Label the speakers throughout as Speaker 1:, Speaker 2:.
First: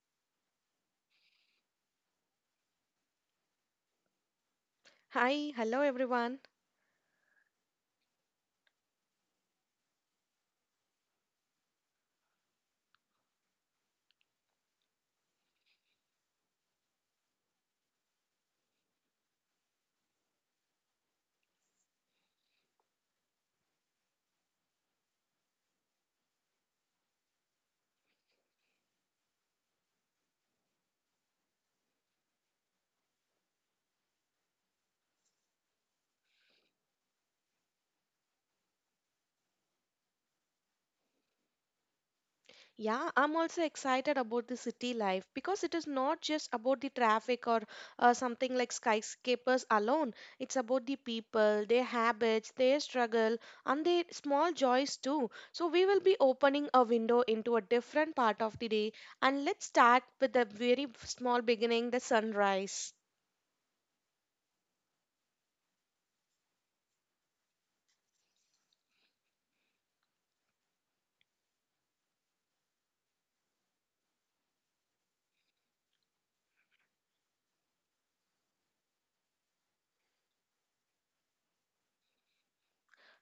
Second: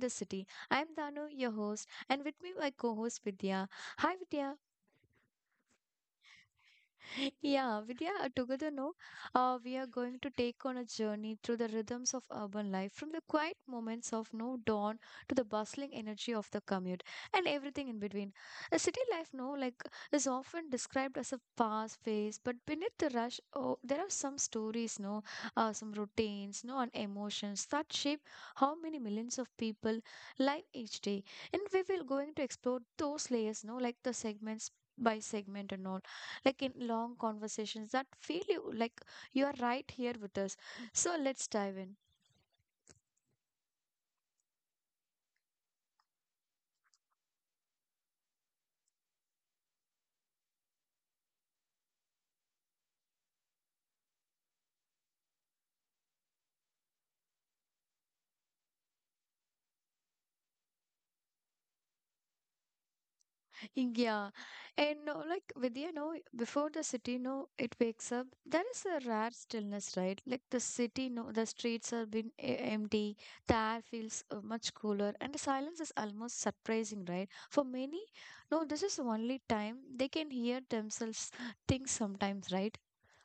Speaker 1: the city. I'm Danu, your host, and with me my co-host Vidya. Hi Vidya.
Speaker 2: Hi, hello everyone.
Speaker 1: Yeah, Vidya, together, no, we are going to take on a journey through the rhythms of urban life, from the quiet moments of no dawn to the bustling energy of the commute and everything in between. A city life, no, like is often described as a fast pace, but beneath the rush, oh, there are some stories, no, some routines, no, and emotions that shape how many millions of people live each day. And we will going to explore those layers, no, like the segments by segment and all like in long conversations that feel you like you are right here with us. So let's dive in.
Speaker 2: Yeah, I'm also excited about the city life because it is not just about the traffic or something like skyscrapers alone. It's about the people, their habits, their struggle, and their small joys too. So, we will be opening a window into a different part of the day. And let's start with the very small beginning the sunrise.
Speaker 1: Yeah. And no, like with you know, before the city no, it wakes up. There is a rare stillness, right? Like the city no, the streets have been empty. The air feels much cooler, and the silence is almost surprising, right? For many, no, this is the only time they can hear themselves think sometimes, right?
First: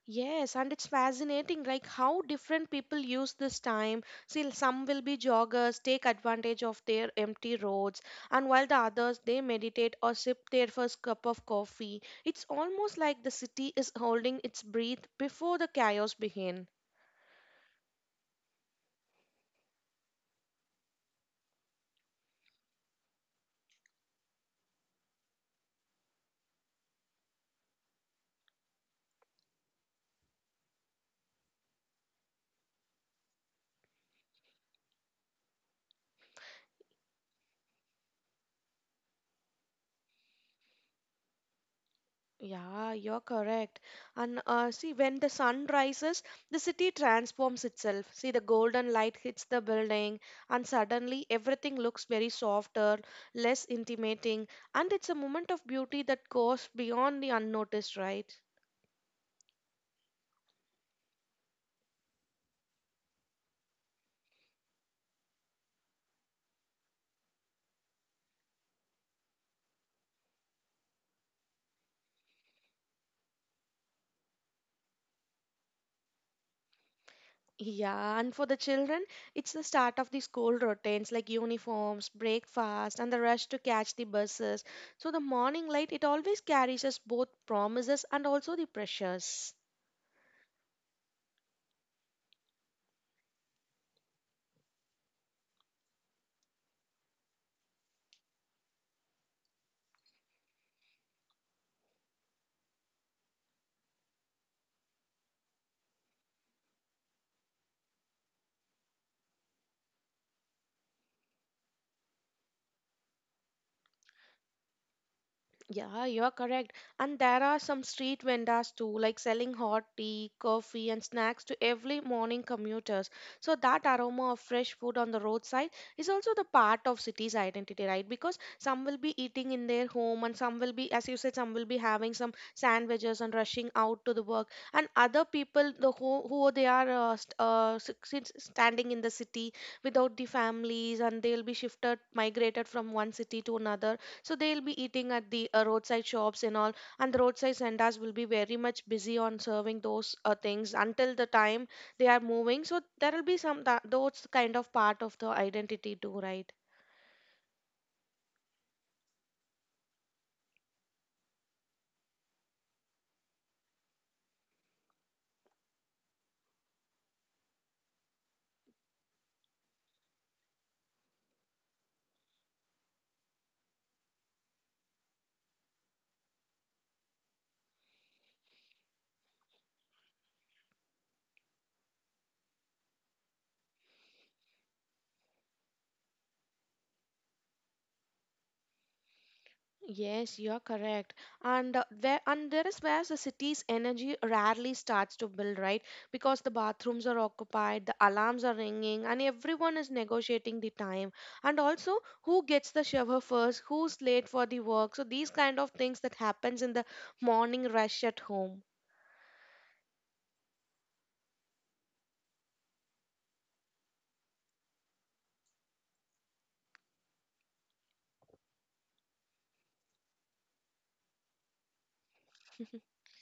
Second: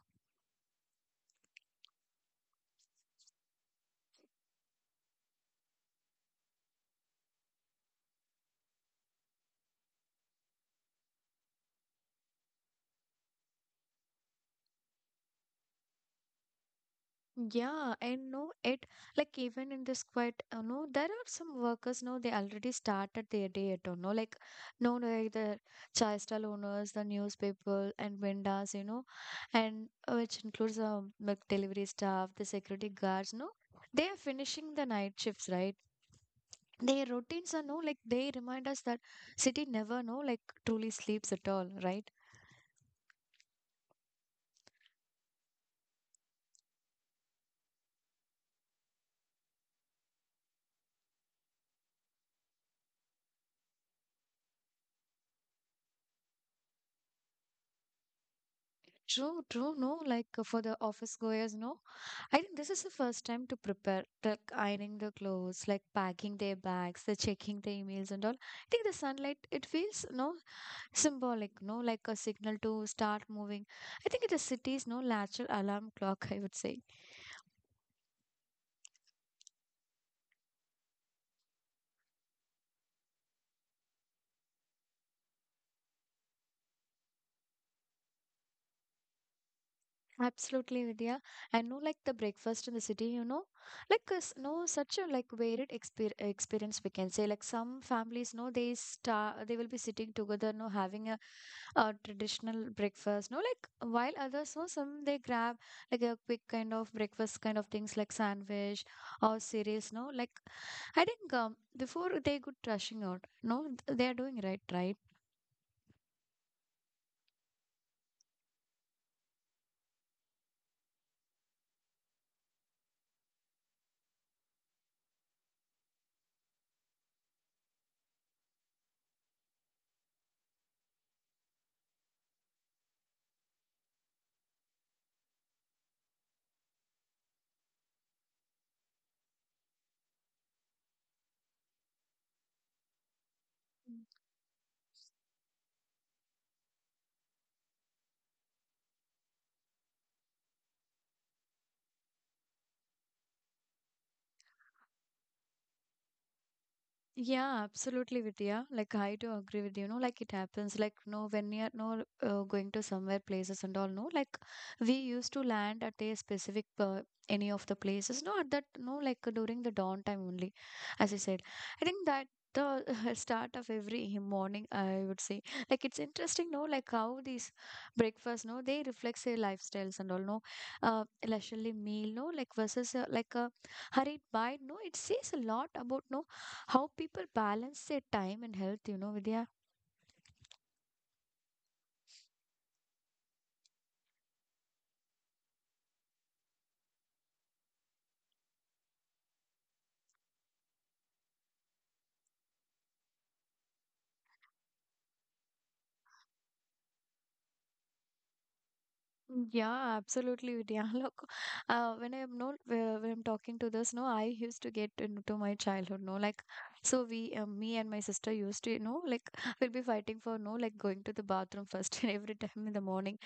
Speaker 2: Yes, and it's fascinating like how different people use this time. See, some will be joggers, take advantage of their empty roads, and while the others they meditate or sip their first cup of coffee. It's almost like the city is holding its breath before the chaos begins.
Speaker 1: Yeah, I know it like even in this quiet, you know, there are some workers, no, they already started their day at all, know, like no, like the chai stall owners, the newspaper and vendors, you know, and which includes milk delivery staff, the security guards, no, they are finishing the night shifts, right? Their routines are no, like they remind us that city never, no, like truly sleeps at all, right?
Speaker 2: Yeah, you're correct. And see, when the sun rises, the city transforms itself. See, the golden light hits the building, and suddenly everything looks very softer, less intimidating, and it's a moment of beauty that goes beyond the unnoticed, right?
Speaker 1: True, true, no, like for the office goers, no. I think this is the first time to prepare, like ironing the clothes, like packing their bags, the checking the emails and all. I think the sunlight, it feels no symbolic, no like a signal to start moving. I think it is city's no natural alarm clock, I would say.
Speaker 2: Yeah, and for the children, it's the start of the school routines like uniforms, breakfast, and the rush to catch the buses. So the morning light, it always carries us both promises and also the pressures.
Speaker 1: Absolutely, Vidya. I know, like the breakfast in the city, you know, like no such a like varied experience we can say. Like some families, no, they start they will be sitting together, no, having a traditional breakfast, no, like while others, no, some they grab like a quick kind of breakfast kind of things like sandwich or cereals, no, like I think before they could rushing out, no, they are doing right, right.
Speaker 2: Yeah, you're correct. And there are some street vendors too, like selling hot tea, coffee, and snacks to every morning commuters. So that aroma of fresh food on the roadside is also the part of city's identity, right? Because some will be eating in their home, and some will be, as you said, some will be having some sandwiches and rushing out to the work. And other people, who they are standing in the city without the families, and they'll be shifted, migrated from one city to another, so they'll be eating at the roadside shops and all, and the roadside sendas will be very much busy on serving those things until the time they are moving. So there will be some that those kind of part of the identity too, right?
Speaker 1: Yeah, absolutely, Vidya. Like I do agree with you. No, like it happens. Like no, when you're no going to somewhere places and all. No, like we used to land at a specific any of the places. No, at that no, like during the dawn time only, as I said. I think that the start of every morning, I would say, like it's interesting. No, like how these breakfast. No, they reflects their lifestyles and all. No, leisurely meal. No, like versus like a hurried bite. No, it says a lot about no how people balance their time and health, you know, Vidya.
Speaker 2: Yes, you're correct. And there is where the city's energy rarely starts to build, right? Because the bathrooms are occupied, the alarms are ringing, and everyone is negotiating the time. And also, who gets the shower first, who's late for the work. So these kind of things that happens in the morning rush at home.
Speaker 1: Yeah, absolutely, Vidya. Look, when I'm no, when I'm talking to this, no, I used to get into my childhood, no, like, so we, me and my sister used to, you know, like, we'll be fighting for no, like, going to the bathroom first every time in the morning,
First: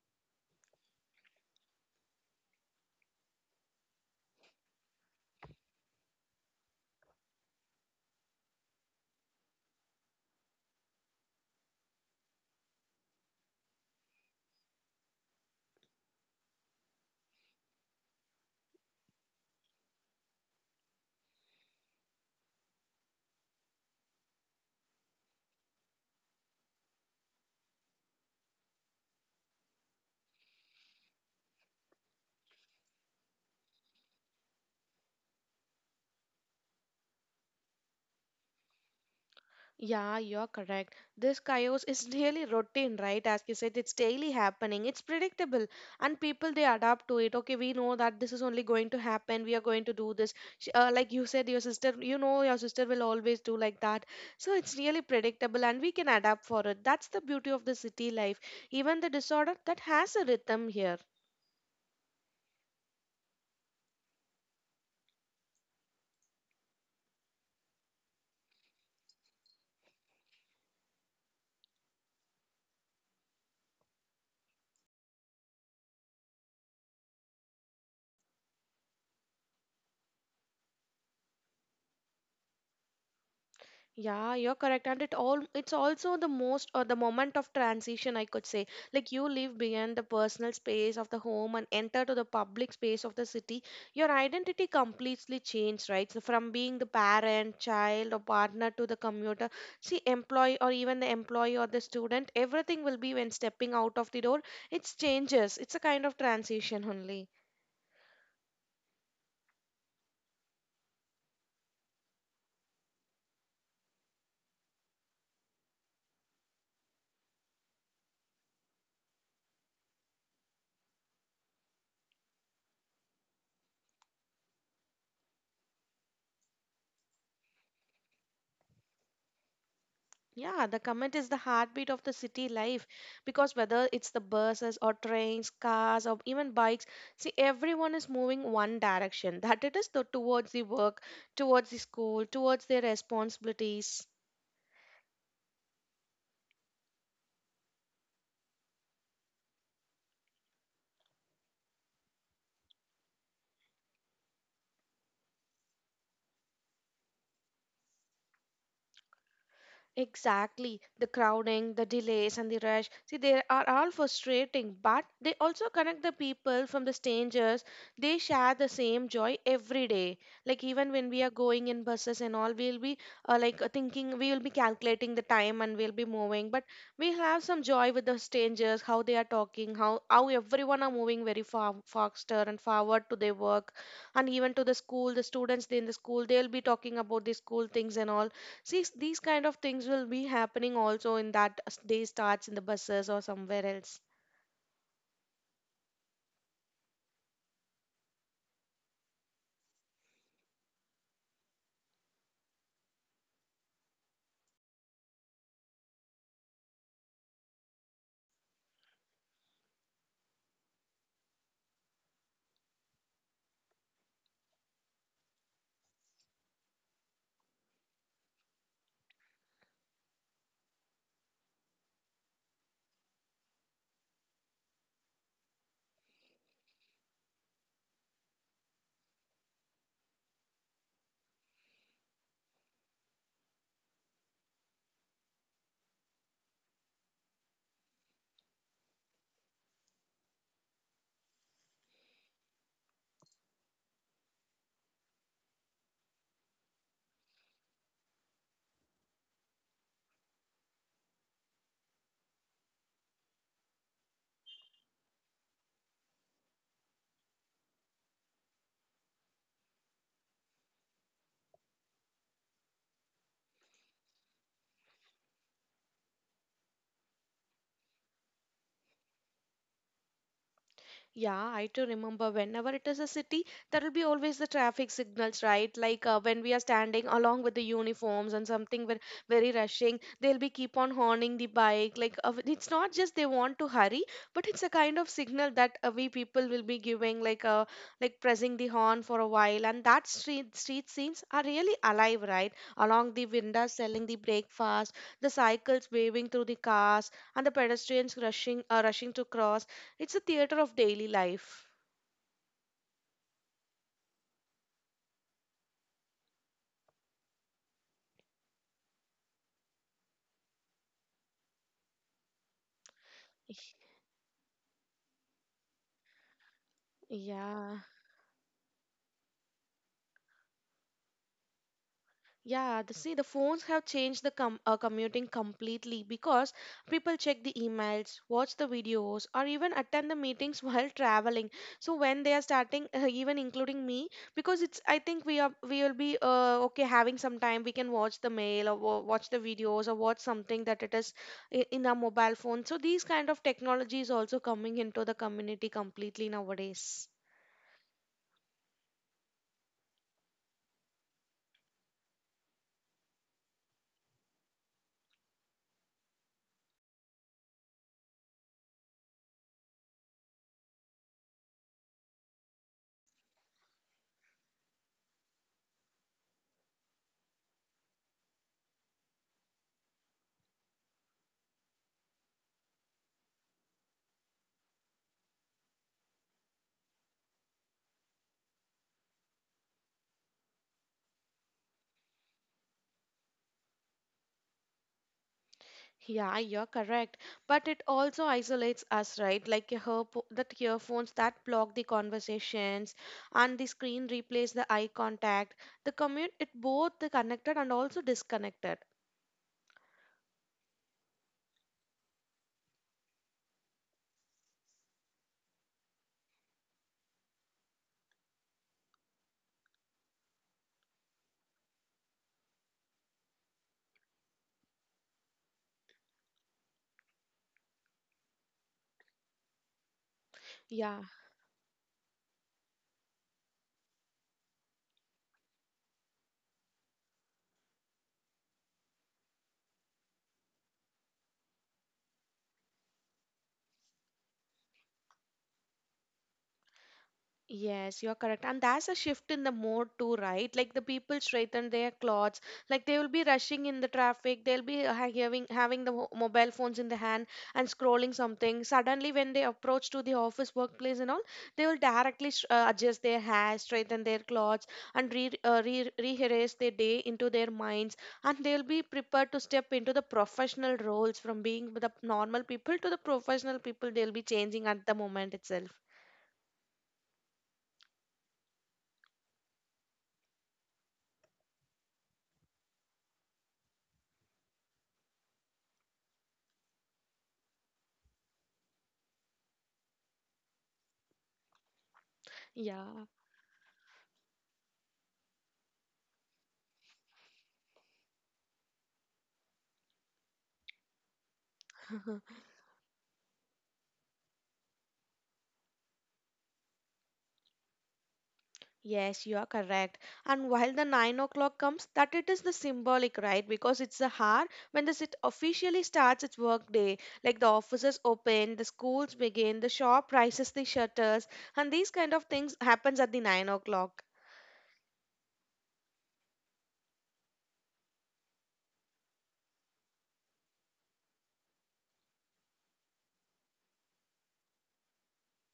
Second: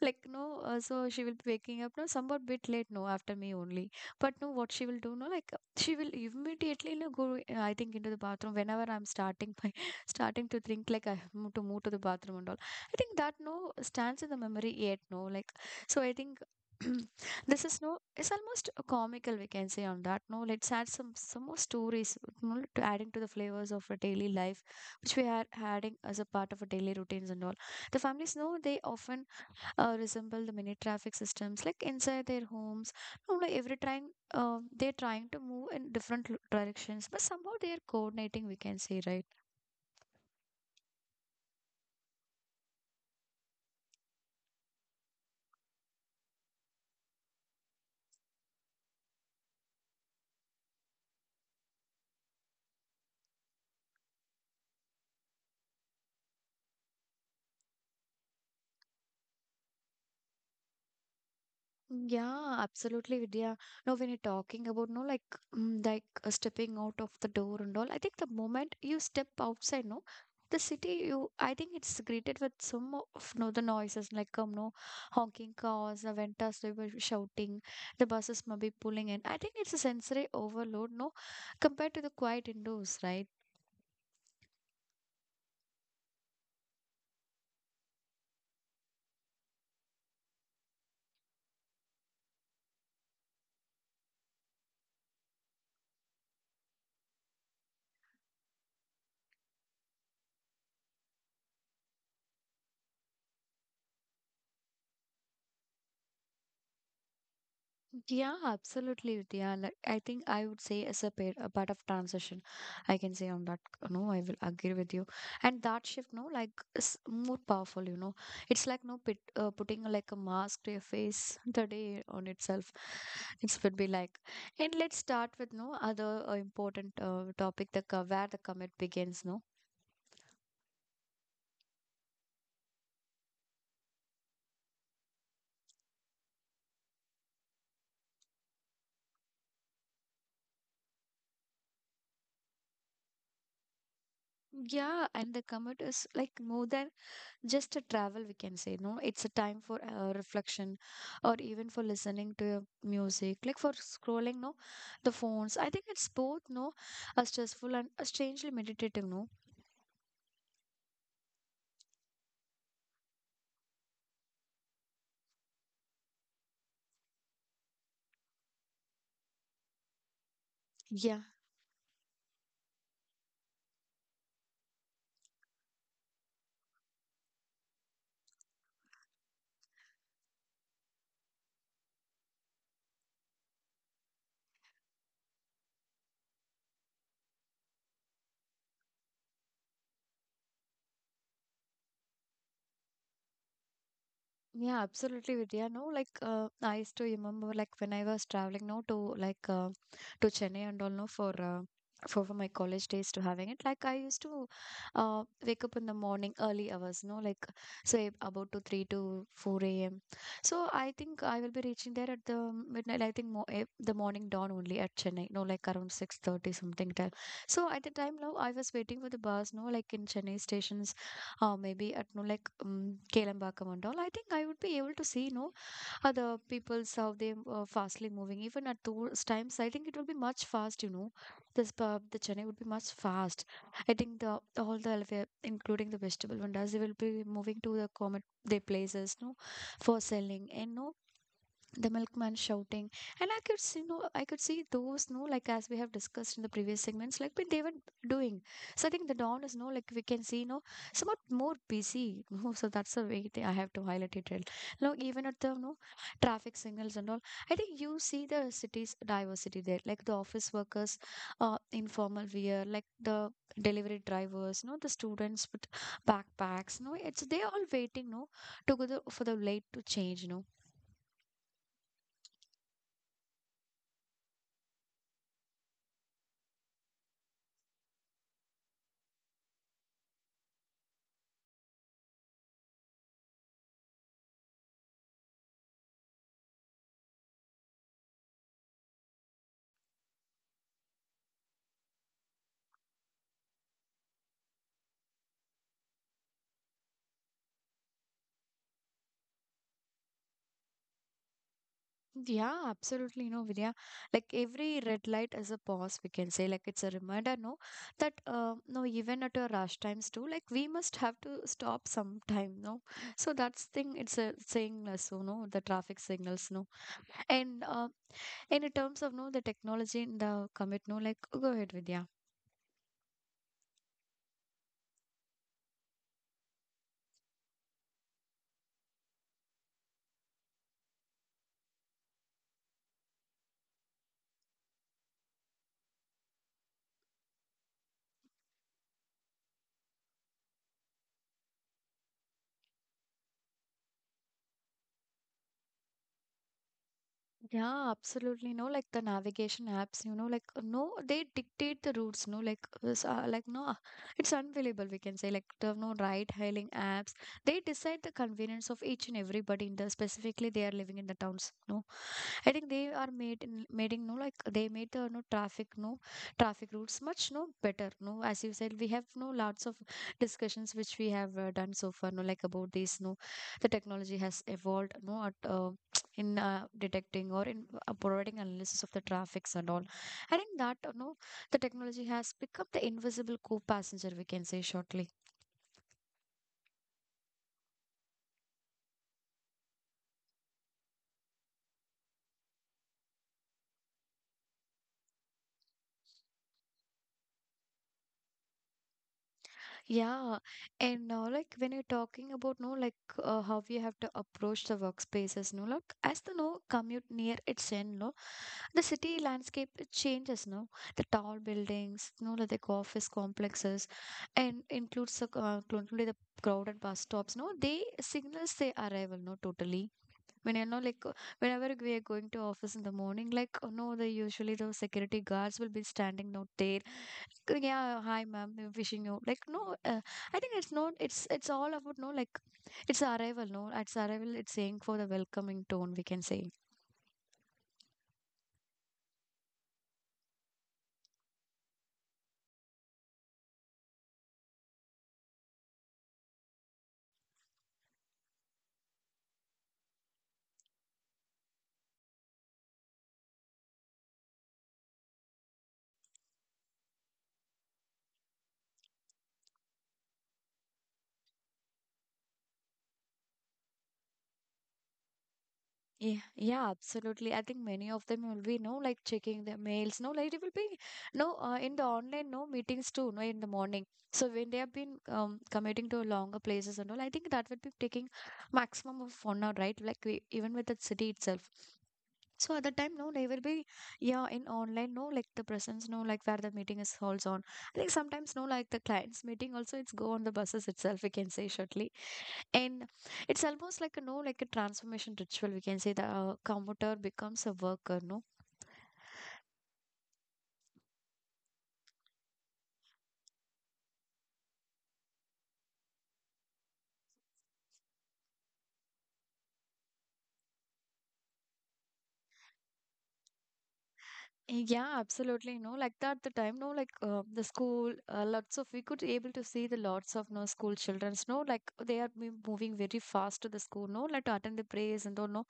Speaker 1: like, no, so she will be waking up, no, somewhat bit late, no, after me only, but no, what she will do, no, like, she will immediately, no, go, I think, into the bathroom whenever I'm starting my, starting to think like I have to move to the bathroom and all. I think that no stands in the memory yet, no. Like, so I think this is no, it's almost a comical, we can say on that, no. Let's add some more stories, no, to adding to the flavors of a daily life, which we are adding as a part of a daily routines and all. The families know they often resemble the mini traffic systems, like inside their homes. No, like every trying, they're trying to move in different directions, but somehow they are coordinating, we can say, right?
Speaker 2: Yeah, you're correct. This chaos is really routine, right? As you said, it's daily happening. It's predictable, and people they adapt to it. Okay, we know that this is only going to happen. We are going to do this. Like you said, your sister, you know, your sister will always do like that. So it's really predictable, and we can adapt for it. That's the beauty of the city life. Even the disorder that has a rhythm here.
Speaker 1: Yeah, absolutely, Vidya. Now, when you're talking about, no, like, like stepping out of the door and all, I think the moment you step outside, no, the city, you, I think it's greeted with some of, no, the noises, like, no, honking cars, the ventas, they were shouting, the buses may be pulling in. I think it's a sensory overload, no, compared to the quiet indoors, right?
Speaker 2: Yeah, you're correct. And it all it's also the most or the moment of transition, I could say. Like you leave behind the personal space of the home and enter to the public space of the city. Your identity completely changed, right? So from being the parent, child, or partner to the commuter, see employee or even the employee or the student, everything will be when stepping out of the door. It's changes. It's a kind of transition only.
Speaker 1: Yeah, absolutely. Yeah, like I think I would say as a part of transition, I can say on that. No, I will agree with you. And that shift, no, like is more powerful. You know, it's like no putting like a mask to your face today on itself. It would be like, and let's start with no other important topic. The where the commit begins. No,
Speaker 2: Yeah, the commute is the heartbeat of the city life, because whether it's the buses or trains, cars or even bikes, see everyone is moving one direction. That it is the, towards the work, towards the school, towards their responsibilities.
Speaker 1: yeah, and the commit is like more than just a travel we can say no it's a time for reflection or even for listening to your music like for scrolling no the phones, I think it's both no a stressful and a strangely meditative no,
Speaker 2: Exactly. The crowding, the delays, and the rush. See, they are all frustrating, but they also connect the people from the strangers. They share the same joy every day. Like, even when we
Speaker 1: yeah.
Speaker 2: are going in buses and all, we'll be thinking, we will be calculating the time and we'll be moving. But we have some joy with the strangers, how they are talking, how everyone are moving very far, faster and forward to their work. And even to the school, the students in the school, they'll be talking about the school things and all. These kind of things will be happening also in that day starts in the buses or somewhere else.
Speaker 1: Yeah, absolutely, Vidya. No, like I used to remember, like when I was traveling, no, to like to Chennai and all, no, for for my college days to having it. Like I used to wake up in the morning early hours, no, like say about to three to four a.m. So I think I will be reaching there at the midnight. I think the morning dawn only at Chennai, no, like around 6:30 something time. So at the time, no, I was waiting for the bus, no, like in Chennai station or maybe at no like Kelambakam and all, I think I would be able to see, no, other people's how they fastly moving. Even at those times, I think it will be much fast, you know. This pub, the Chennai would be much fast. I think the all the elevator, including the vegetable vendors, they will be moving to the comet their places, no, for selling and no the milkman shouting, and I could see, you know, I could see those no like as we have discussed in the previous segments like what they were doing. So I think the dawn is no like we can see no somewhat more busy no, so that's the way they, I have to highlight it real no, even at the no traffic signals and all, I think you see the city's diversity there, like the office workers, informal wear, like the delivery drivers no, the students with backpacks no, it's they all waiting no together for the late to change, no.
Speaker 2: Yeah, I do remember whenever it is a city, there will be always the traffic signals, right? When we are standing along with the uniforms and something we're very rushing, they'll be keep on horning the bike. It's not just they want to hurry, but it's a kind of signal that we people will be giving, like pressing the horn for a while. And that street scenes are really alive, right? Along the windows selling the breakfast, the cycles waving through the cars, and the pedestrians rushing to cross. It's a theater of daily life.
Speaker 1: Yeah, absolutely. You know, Vidya, like every red light is a pause, we can say. Like it's a reminder, no, that no, even at our rush times too, like we must have to stop sometime, no. So that's thing. It's a saying, so no, the traffic signals, no, and
Speaker 2: Yeah,
Speaker 1: uh, and in terms of no, the technology in the commit, no, like go ahead, Vidya.
Speaker 2: yeah. The, see, the phones have changed the commuting completely because people check the emails, watch the videos, or even attend the meetings while traveling. So when they are starting, even including me, because it's I think we are we will be okay having some time. We can watch the mail or watch the videos or watch something that it is in our mobile phone. So these kind of technology is also coming into the community completely nowadays.
Speaker 1: Yeah, absolutely. No, like the navigation apps, you know, like no, they dictate the routes. No, like this, like no, it's unbelievable. We can say like the no ride-hailing apps. They decide the convenience of each and everybody in the specifically they are living in the towns. No, I think they are made in making no like they made the no traffic routes much no better no, as you said we have no lots of discussions which we have done so far no like about this no the technology has evolved no at, in detecting or in providing analysis of the traffics and all. I think that no the technology has become the invisible co-passenger, we can say shortly.
Speaker 2: Yeah, you're correct. But it also isolates us, right? Like your that earphones that block the conversations and the screen replays the eye contact. The commute it both the connected and also disconnected.
Speaker 1: Yeah, and now like when you're talking about no like how you have to approach the workspaces, no like as the no commute near its end, no the city landscape it changes, no the tall buildings, no like the office complexes, and includes the include the crowded bus stops. No, they signals their arrival. No, totally. When you know,
Speaker 2: Yeah.
Speaker 1: like whenever we are going to office in the morning, like no, the usually the security guards will be standing out there. "Good, yeah hi ma'am wishing you like no I think it's not it's it's all about no like it's arrival no it's arrival it's saying for the welcoming tone we can say.
Speaker 2: Yes, you're correct. And that's a shift in the mode too, right? Like the people straighten their clothes, like they will be rushing in the traffic, they'll be having the mobile phones in the hand and scrolling something. Suddenly, when they approach to the office workplace and all, they will directly adjust their hair, straighten their clothes, and re re rehearse their day into their minds. And they'll be prepared to step into the professional roles from being the normal people to the professional people. They'll be changing at the moment itself.
Speaker 1: Yeah, yeah, absolutely, I think many of them will be no like checking their mails no like it will be no in the online no meetings too no in the morning. So when they have been committing to longer places and all, I think that would be taking maximum of 1 hour, right, like we, even with the city itself. So at that time,
Speaker 2: Yeah.
Speaker 1: no, they will be, yeah, in online, no, like the presence, no, like where the meeting is holds on. I think sometimes, no, like the clients meeting also, it's go on the buses itself, we can say shortly. And it's almost like a, no, like a transformation ritual, we can say the commuter becomes a worker, no.
Speaker 2: Yes, you are correct. And while the 9 o'clock comes, that it is the symbolic, right? Because it's the hour when the sit officially starts its work day. Like the offices open, the schools begin, the shop rises the shutters, and these kind of things happens at the 9 o'clock.
Speaker 1: Yeah, absolutely. No, like that the time, no, like the school, lots of we could able to see the lots of no school childrens. No, like they are moving very fast to the school. No, like to attend the prayers and all. No,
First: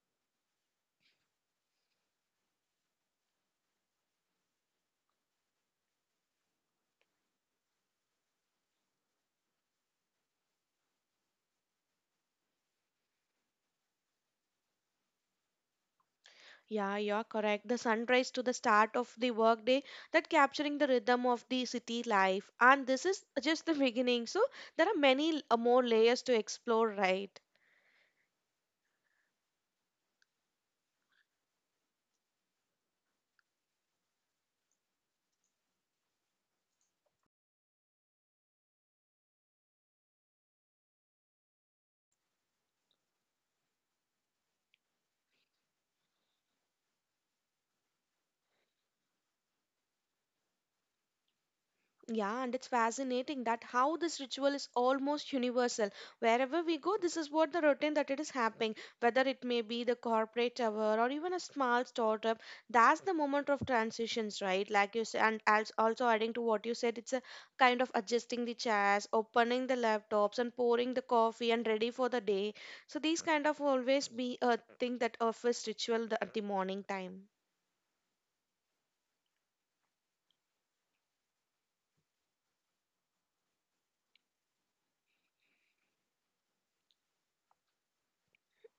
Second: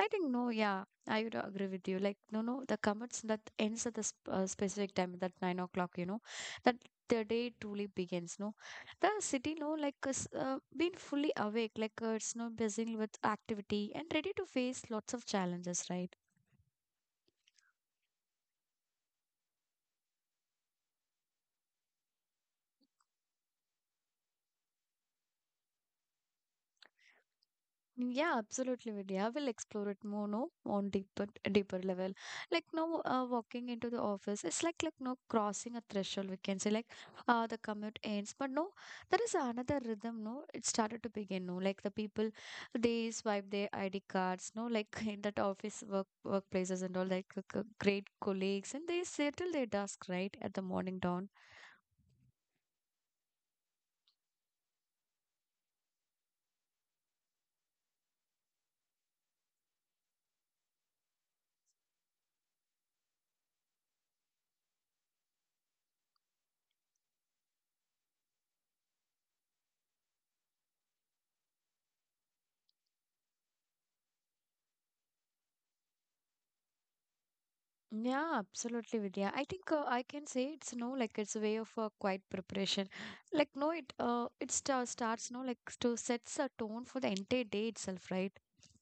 Speaker 1: I think no. Yeah, I would agree with you. Like no, no, the commits that ends at the sp specific time, that 9 o'clock. You know, that the day truly begins. No, the city, no, like is been fully awake. Like it's no busy with activity and ready to face lots of challenges. Right.
Speaker 2: Yeah, you are correct. The sunrise to the start of the workday, that capturing the rhythm of the city life. And this is just the beginning. So there are many more layers to explore, right?
Speaker 1: Yeah, absolutely, Vidya. I will explore it more, no, on deeper, deeper level. Like now, walking into the office, it's like no crossing a threshold. We can say like, the commute ends, but no, there is another rhythm. No, it started to begin. No, like the people, they swipe their ID cards. No, like in that office workplaces and all, like great colleagues, and they settle their dusk right at the morning dawn.
Speaker 2: Yeah, and it's fascinating that how this ritual is almost universal. Wherever we go, this is what the routine that it is happening, whether it may be the corporate tower or even a small startup. That's the moment of transitions, right? Like you said, and also adding to what you said, it's a kind of adjusting the chairs, opening the laptops, and pouring the coffee and ready for the day. So these kind of always be a thing that office ritual the, at the morning time.
Speaker 1: Yeah, absolutely, Vidya. I think I can say it's no like it's a way of quiet preparation. Like no, it it starts no like to sets a tone for the entire day itself, right?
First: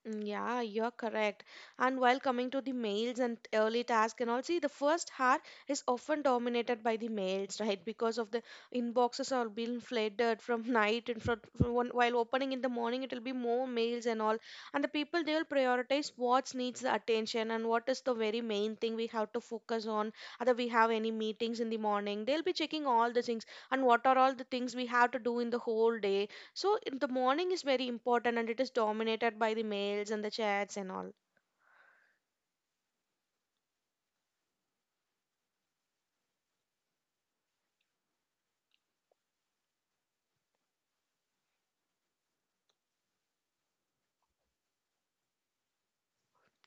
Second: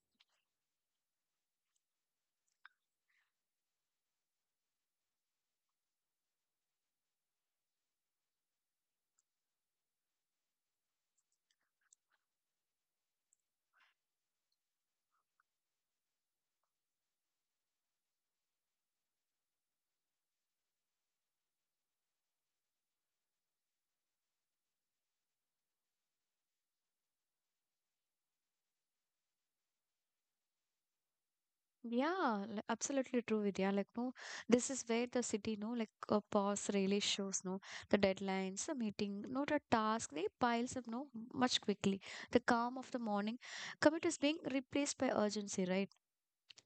Speaker 2: Mm, yeah, you're correct. And while coming to the males and early tasks and all, see, the first hour is often dominated by the males, right? Because of the inboxes are being flooded from night and from one, while opening in the morning, it will be more males and all. And the people they will prioritize what needs the attention and what is the very main thing we have to focus on. Whether we have any meetings in the morning, they'll be checking all the things and what are all the things we have to do in the whole day, so in the morning is very important and it is dominated by the mails and the chats and all.
Speaker 1: Yeah, absolutely true, Vidya. Like no, this is where the city no like a pause really shows no the deadlines, the meeting, not a task. They piles up no much quickly. The calm of the morning commute is being replaced by urgency, right?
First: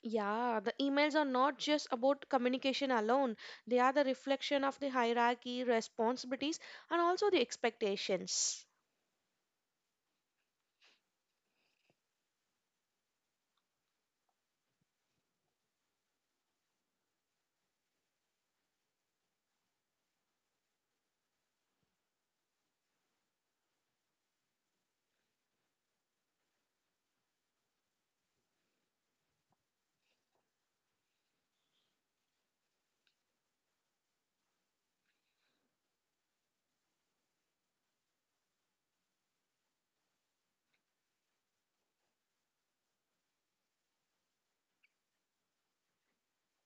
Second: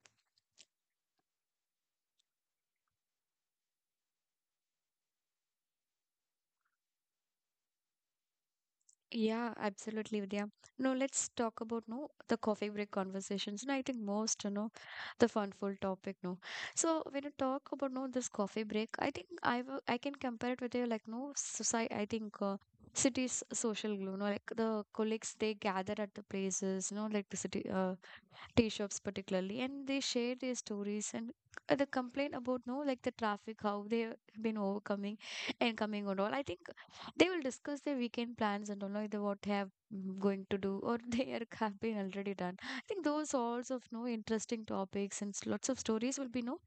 Speaker 2: Yeah, the emails are not just about communication alone. They are the reflection of the hierarchy, responsibilities, and also the expectations.
Speaker 1: Yeah, absolutely, Vidya. No, let's talk about no the coffee break conversations. And I think most, you know, the funful topic, no. So when you talk about no this coffee break, I think I can compare it with a like no society. I think cities social glue, no, like the colleagues they gather at the places, no, like the city. Tea shops particularly, and they share their stories and the complaint about no like the traffic how they've been overcoming and coming and all, I think they will discuss their weekend plans and all, like the what they have going to do, or they are have been already done. I think those sorts of no interesting topics and lots of stories will be no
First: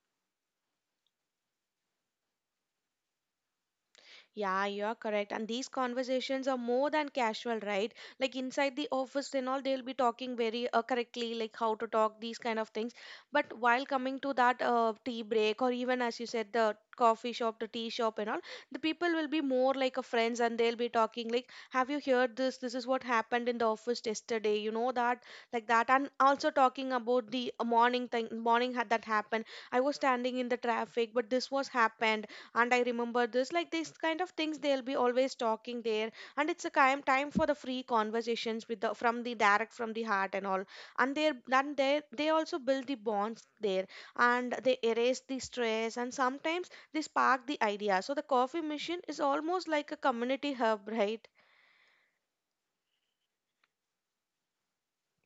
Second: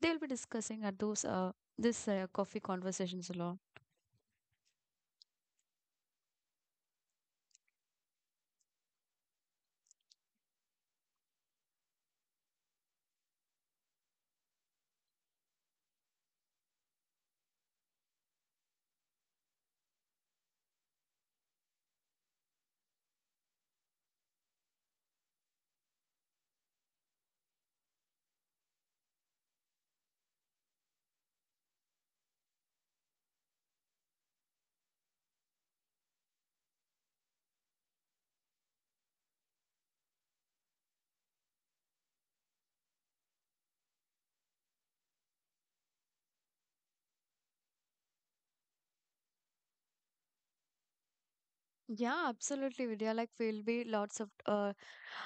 Speaker 1: they will be discussing at those this coffee conversations a lot.
Speaker 2: Yeah, you're correct. And these conversations are more than casual, right? Like inside the office and all, they'll be talking very correctly, like how to talk, these kind of things. But while coming to that tea break, or even as you said, the coffee shop, the tea shop, and all, the people will be more like a friends and they'll be talking, like, have you heard this? This is what happened in the office yesterday, you know, that, like that. And also talking about the morning thing, morning had that happened. I was standing in the traffic, but this was happened and I remember this, like, these kind of things they'll be always talking there. And it's a time for the free conversations with the from the direct from the heart and all. And they also build the bonds there, and they erase the stress, and sometimes they spark the idea. So the coffee machine is almost like a community hub, right?
Speaker 1: Yeah, absolutely, Vidya. Like, we'll be lots of uh,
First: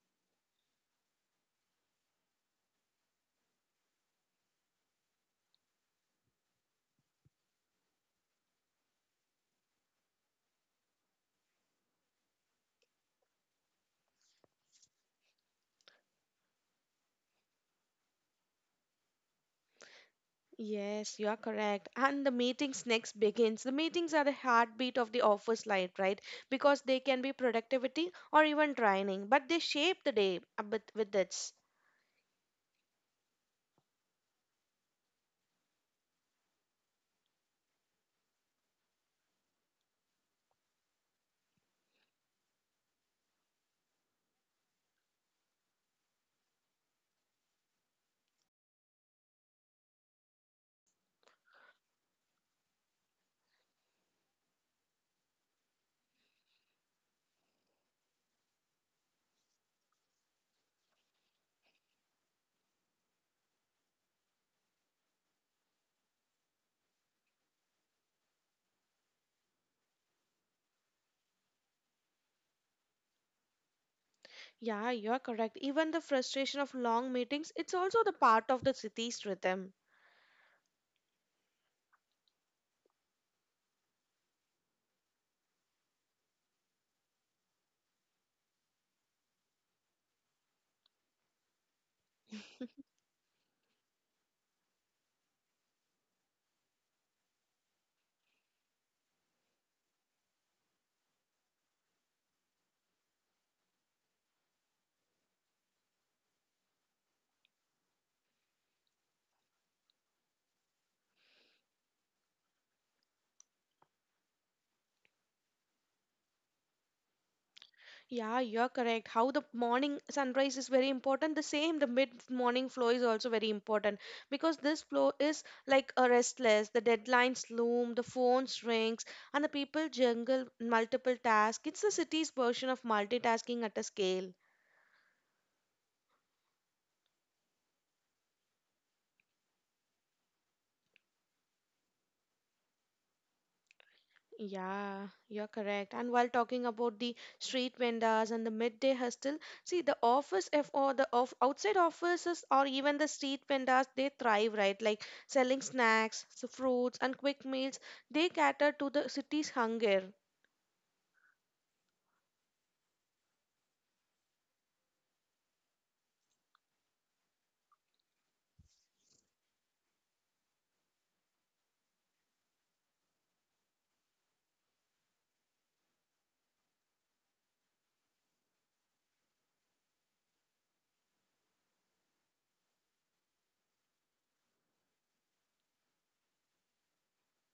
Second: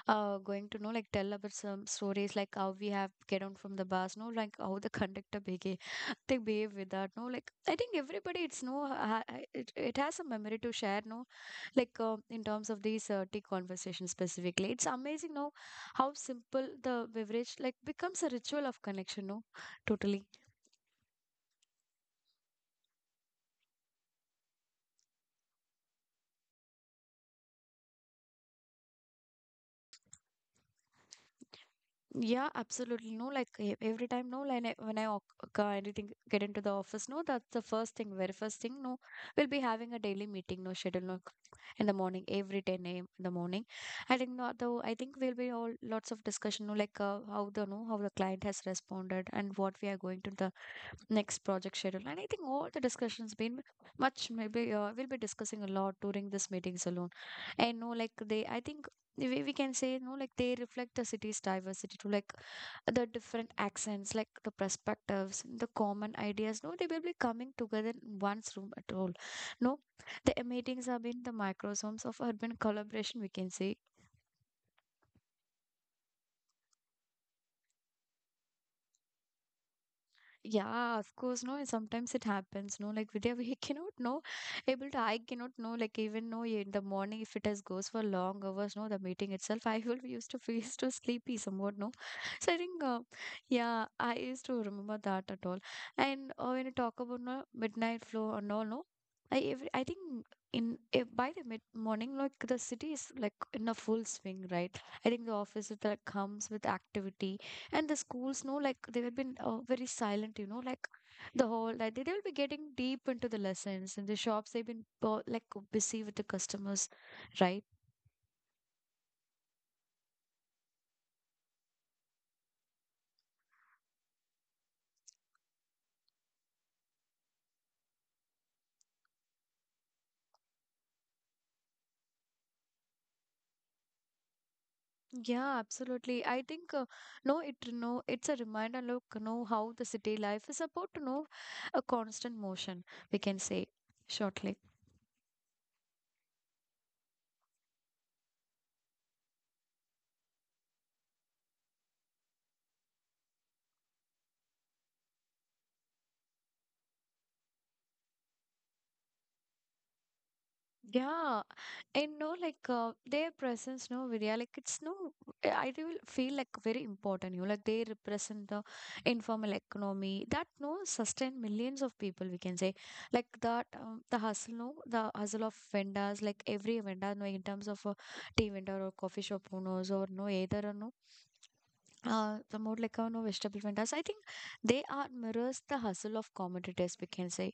Speaker 1: uh, going to know, like, tell about some stories, like how we have get on from the bus, no, like how the conductor behave, they behave with that, no, like I think everybody, it's no, it has a memory to share, no, like in terms of these tea conversations specifically. It's amazing, no, how simple the beverage like becomes a ritual of connection, no, totally.
Speaker 2: Yes, you are correct. And the meetings next begins. The meetings are the heartbeat of the office life, right? Because they can be productivity or even training, but they shape the day with this.
Speaker 1: Yeah, absolutely. No, like every time, no, like when I walk, anything get into the office, no, that's the first thing, very first thing. No, we'll be having a daily meeting, no schedule, no, in the morning, every 10 a.m. in the morning. I think not though. I think we'll be all lots of discussion, no, like how the no, how the client has responded and what we are going to the next project schedule. And I think all the discussions been much maybe we'll be discussing a lot during these meetings alone. I know, like they, I think the way we can say, no, like they reflect the city's diversity to like the different accents, like the perspectives, the common ideas. No, they will be coming together in one's room at all. No, the meetings have been the microsomes of urban collaboration, we can say.
Speaker 2: Yeah, you are correct. Even the frustration of long meetings, it's also the part of the city's rhythm.
Speaker 1: Yeah, of course, no, and sometimes it happens, no. Like Vidya, we cannot know, able to, I cannot know, like even know in the morning if it has goes for long hours, no, the meeting itself, I will be used to feel so sleepy somewhat, no. So I think, yeah, I used to remember that at all. And when you talk about no, midnight flow and all, no, I every, I think in by the mid morning, like the city is like in a full swing, right? I think the office is, like comes with activity, and the schools know like they have been very silent, you know, like the whole like they will be getting deep into the lessons, and the shops they've been like busy with the customers, right?
Speaker 2: Yeah, you're correct. How the morning sunrise is very important. The same, the mid-morning flow is also very important, because this flow is like a restless. The deadlines loom, the phones rings, and the people jungle multiple tasks. It's the city's version of multitasking at a scale.
Speaker 1: Yeah, absolutely, I think no it no it's a reminder look know how the city life is about to know a constant motion, we can say shortly.
Speaker 2: Yeah, you're correct. And while talking about the street vendors and the midday hustle, see the office if or the off outside offices or even the street vendors, they thrive, right? Like selling snacks, so fruits, and quick meals. They cater to the city's hunger.
Speaker 1: Yeah. And no, like their presence, no, Vidya, like it's no, I do feel like very important. You know, like they represent the informal economy that no sustain millions of people. We can say like that the hustle, no, the hustle of vendors, like every vendor, no, in terms of a tea vendor or coffee shop owners or no, either or no, the more like no vegetable vendors. I think they are mirrors the hustle of commodities. We can say.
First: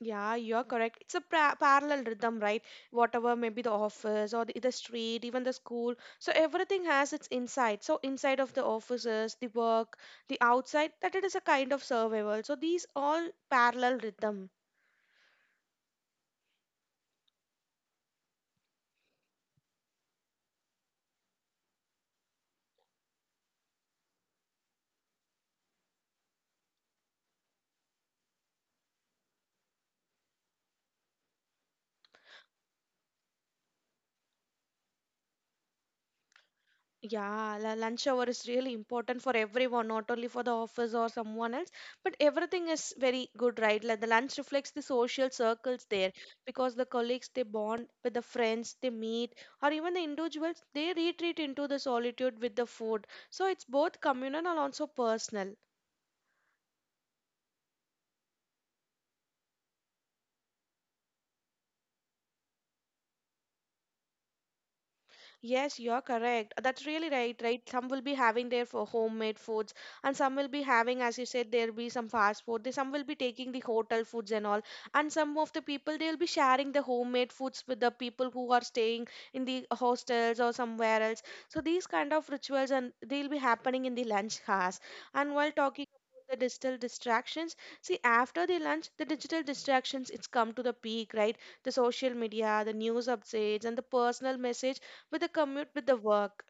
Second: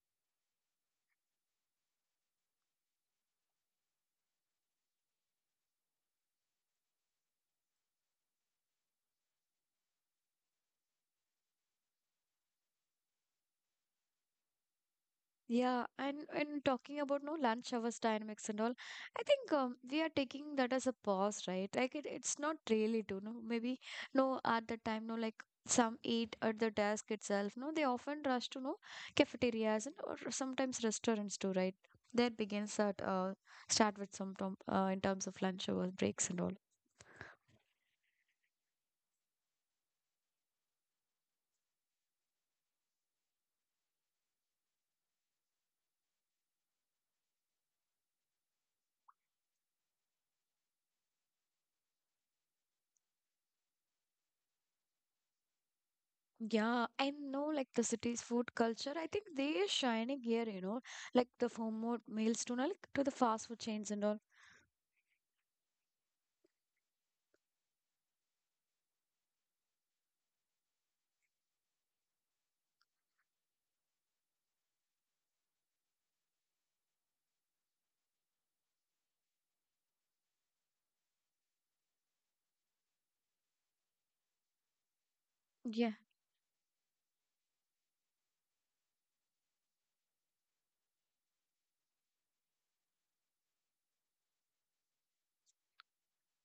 Speaker 2: Yeah, you're correct. It's a pra parallel rhythm, right? Whatever, maybe the office or the street, even the school. So everything has its inside. So inside of the offices, the work, the outside, that it is a kind of survival. So these all parallel rhythm.
Speaker 1: Yeah, and talking about no lunch hours dynamics and all, I think we are taking that as a pause, right? Like it, it's not really to no maybe no at the time no like some eat at the desk itself. No, they often rush to no cafeterias and or sometimes restaurants too, right? There begins that start with some tom in terms of lunch hour breaks and all.
Speaker 2: Yeah, lunch hour is really important for everyone, not only for the office or someone else, but everything is very good, right? Like the lunch reflects the social circles there, because the colleagues they bond with the friends they meet, or even the individuals they retreat into the solitude with the food. So it's both communal and also personal.
Speaker 1: Yeah, I know like the city's food culture. I think they are shining here, you know, like the home mode meals to no, like to the fast food chains and all.
Speaker 2: Yes, you're correct. That's really right, right? Some will be having their for homemade foods, and some will be having, as you said, there'll be some fast food. They, some will be taking the hotel foods and all, and some of the people they'll be sharing the homemade foods with the people who are staying in the hostels or somewhere else. So these kind of rituals and they'll be happening in the lunch hours. And while talking
Speaker 1: Yeah.
Speaker 2: about the digital distractions, see after the lunch, the digital distractions it's come to the peak, right? The social media, the news updates, and the personal message with the commute with the work.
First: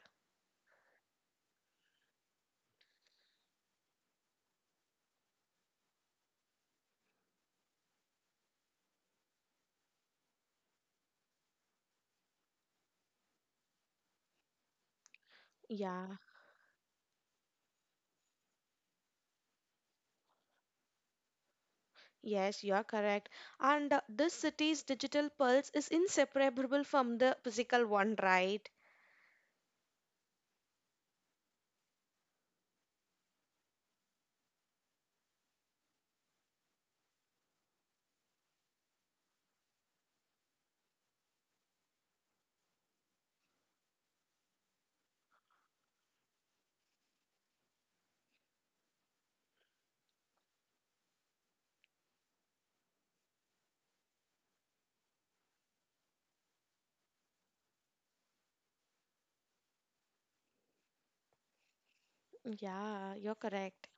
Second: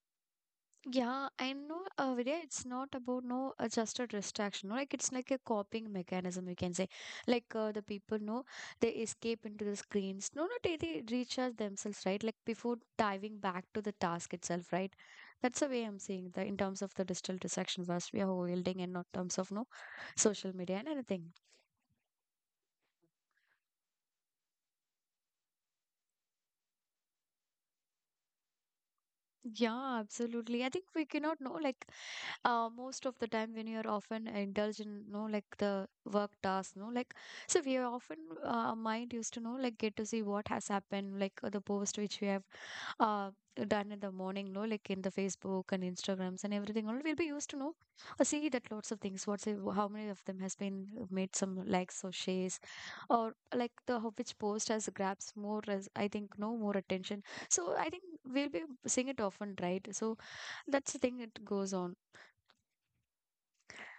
Speaker 1: Yeah, I know, Vidya, it's not about no just a distraction. No? Like it's like a coping mechanism, you can say. Like the people know they escape into the screens. No, no, they recharge themselves, right? Like before diving back to the task itself, right? That's the way I'm
Speaker 2: Yeah,
Speaker 1: seeing the in terms of the digital distraction was we are holding and not terms of no social media and anything.
Speaker 2: yes, you are correct. And this city's digital pulse is inseparable from the physical one, right?
Speaker 1: Yeah, absolutely. I think we cannot know like most of the time when you're often indulge in no, like the work tasks no like so we are often our mind used to know like get to see what has happened like the post which we have uh done in the morning no like in the facebook and instagrams and everything all we'll be used to know see that lots of things what's how many of them has been made some likes or shares or like the which post has grabs more I think no more attention so I think we'll be seeing it often right so that's the thing it goes on.
Speaker 2: Yeah, you're correct.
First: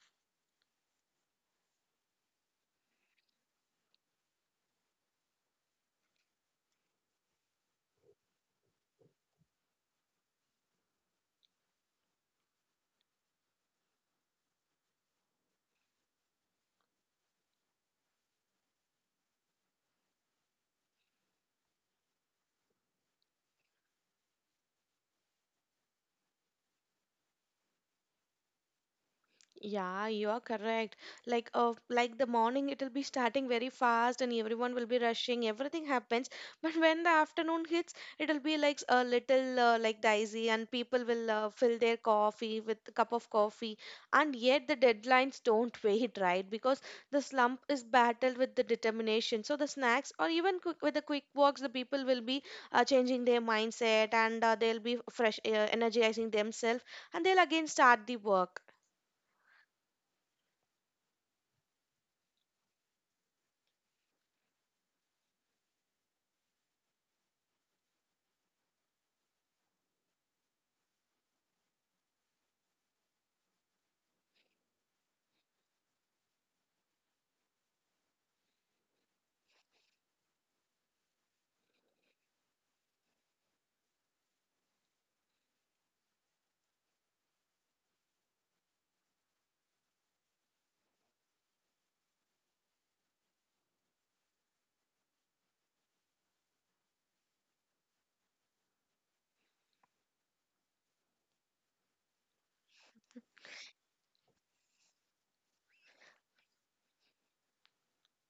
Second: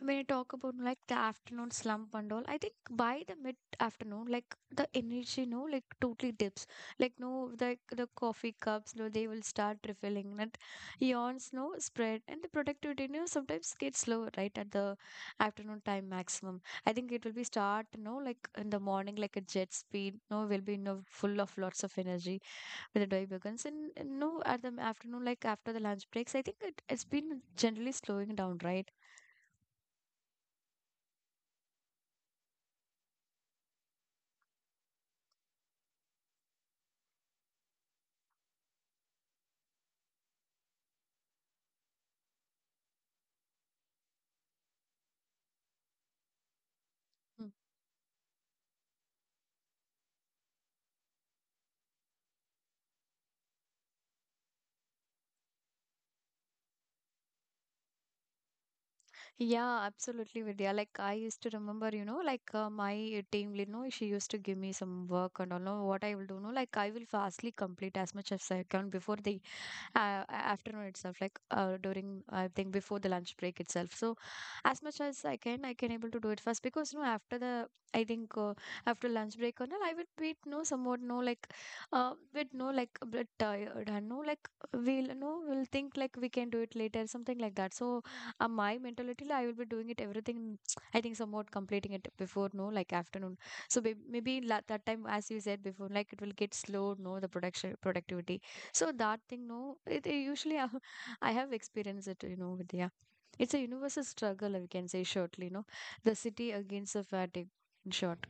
Speaker 1: When you talk about like the afternoon slump and all, I think by the mid afternoon, like the energy, no, like totally dips. Like no, like the coffee cups, no, they will start refilling. That yawns, no, spread, and the productivity, no, sometimes gets low right at the afternoon time maximum. I think it will be start, no, like in the morning, like a jet speed, no, will be no full of lots of energy when the day begins, and no, at the afternoon, like after the lunch breaks, I think it's been generally slowing down, right?
Speaker 2: Yeah, you are correct. Like the morning it'll be starting very fast and everyone will be rushing, everything happens. But when the afternoon hits, it'll be like a little like dicey, and people will fill their coffee with a cup of coffee. And yet the deadlines don't wait, right? Because the
Speaker 1: Hmm.
Speaker 2: slump is battled with the determination. So the snacks or even quick, with the quick walks, the people will be changing their mindset, and they'll be fresh, energizing themselves, and they'll again start the work.
Speaker 1: Yeah, absolutely, Vidya. Like I used to remember, you know, like my team lead, no, she used to give me some work and all. No, what I will do, no, like I will fastly complete as much as I can before the uh, afternoon itself, like during, I think, before the lunch break itself, so as much as I can, I can able to do it first because, you know, after the, I think, after lunch break or not, I will be no somewhat no, like bit no, like a bit tired and no, like we'll no we'll think like we can do it later, something like that. So my mentality, like, I will be doing it everything. I think somewhat completing it before, no, like afternoon. So that time, as you said before, like it will get slow, no, the production productivity. So that thing, no, it usually I, I have experienced it, you know, Vidya. It's a universal struggle, we can say shortly, no. The city against the fatigue, in short.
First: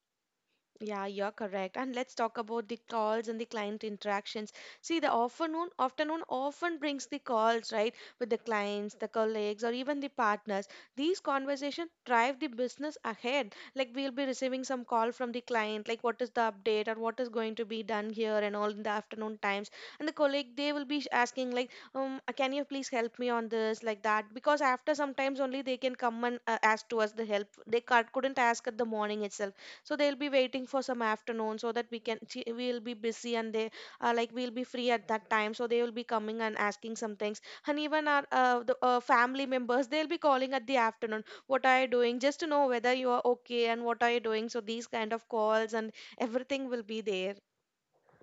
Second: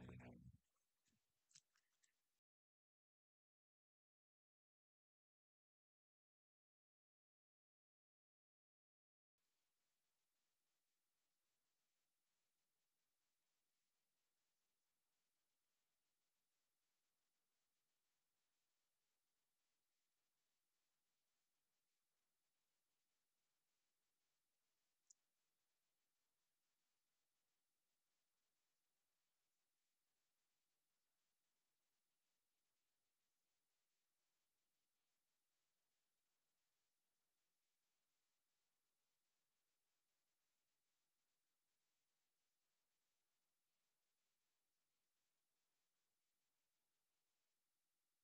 Speaker 2: Yeah, you're correct. And let's talk about the calls and the client interactions. See, the afternoon often brings the calls, right, with the clients, the colleagues, or even the partners. These conversations drive the business ahead. Like we'll be receiving some call from the client, like what is the update or what is going to be done here and all in the afternoon times. And the colleague they will be asking like, can you please help me on this, like that? Because after sometimes only they can come and ask to us the help. They couldn't ask at the morning itself, so they'll be waiting for some afternoon so that we can she, we'll be busy, and they like we'll be free at that time, so they will be coming and asking some things. And even our family members they'll be calling at the afternoon, what are you doing, just to know whether you are okay and what are you doing. So these kind of calls and everything will be there.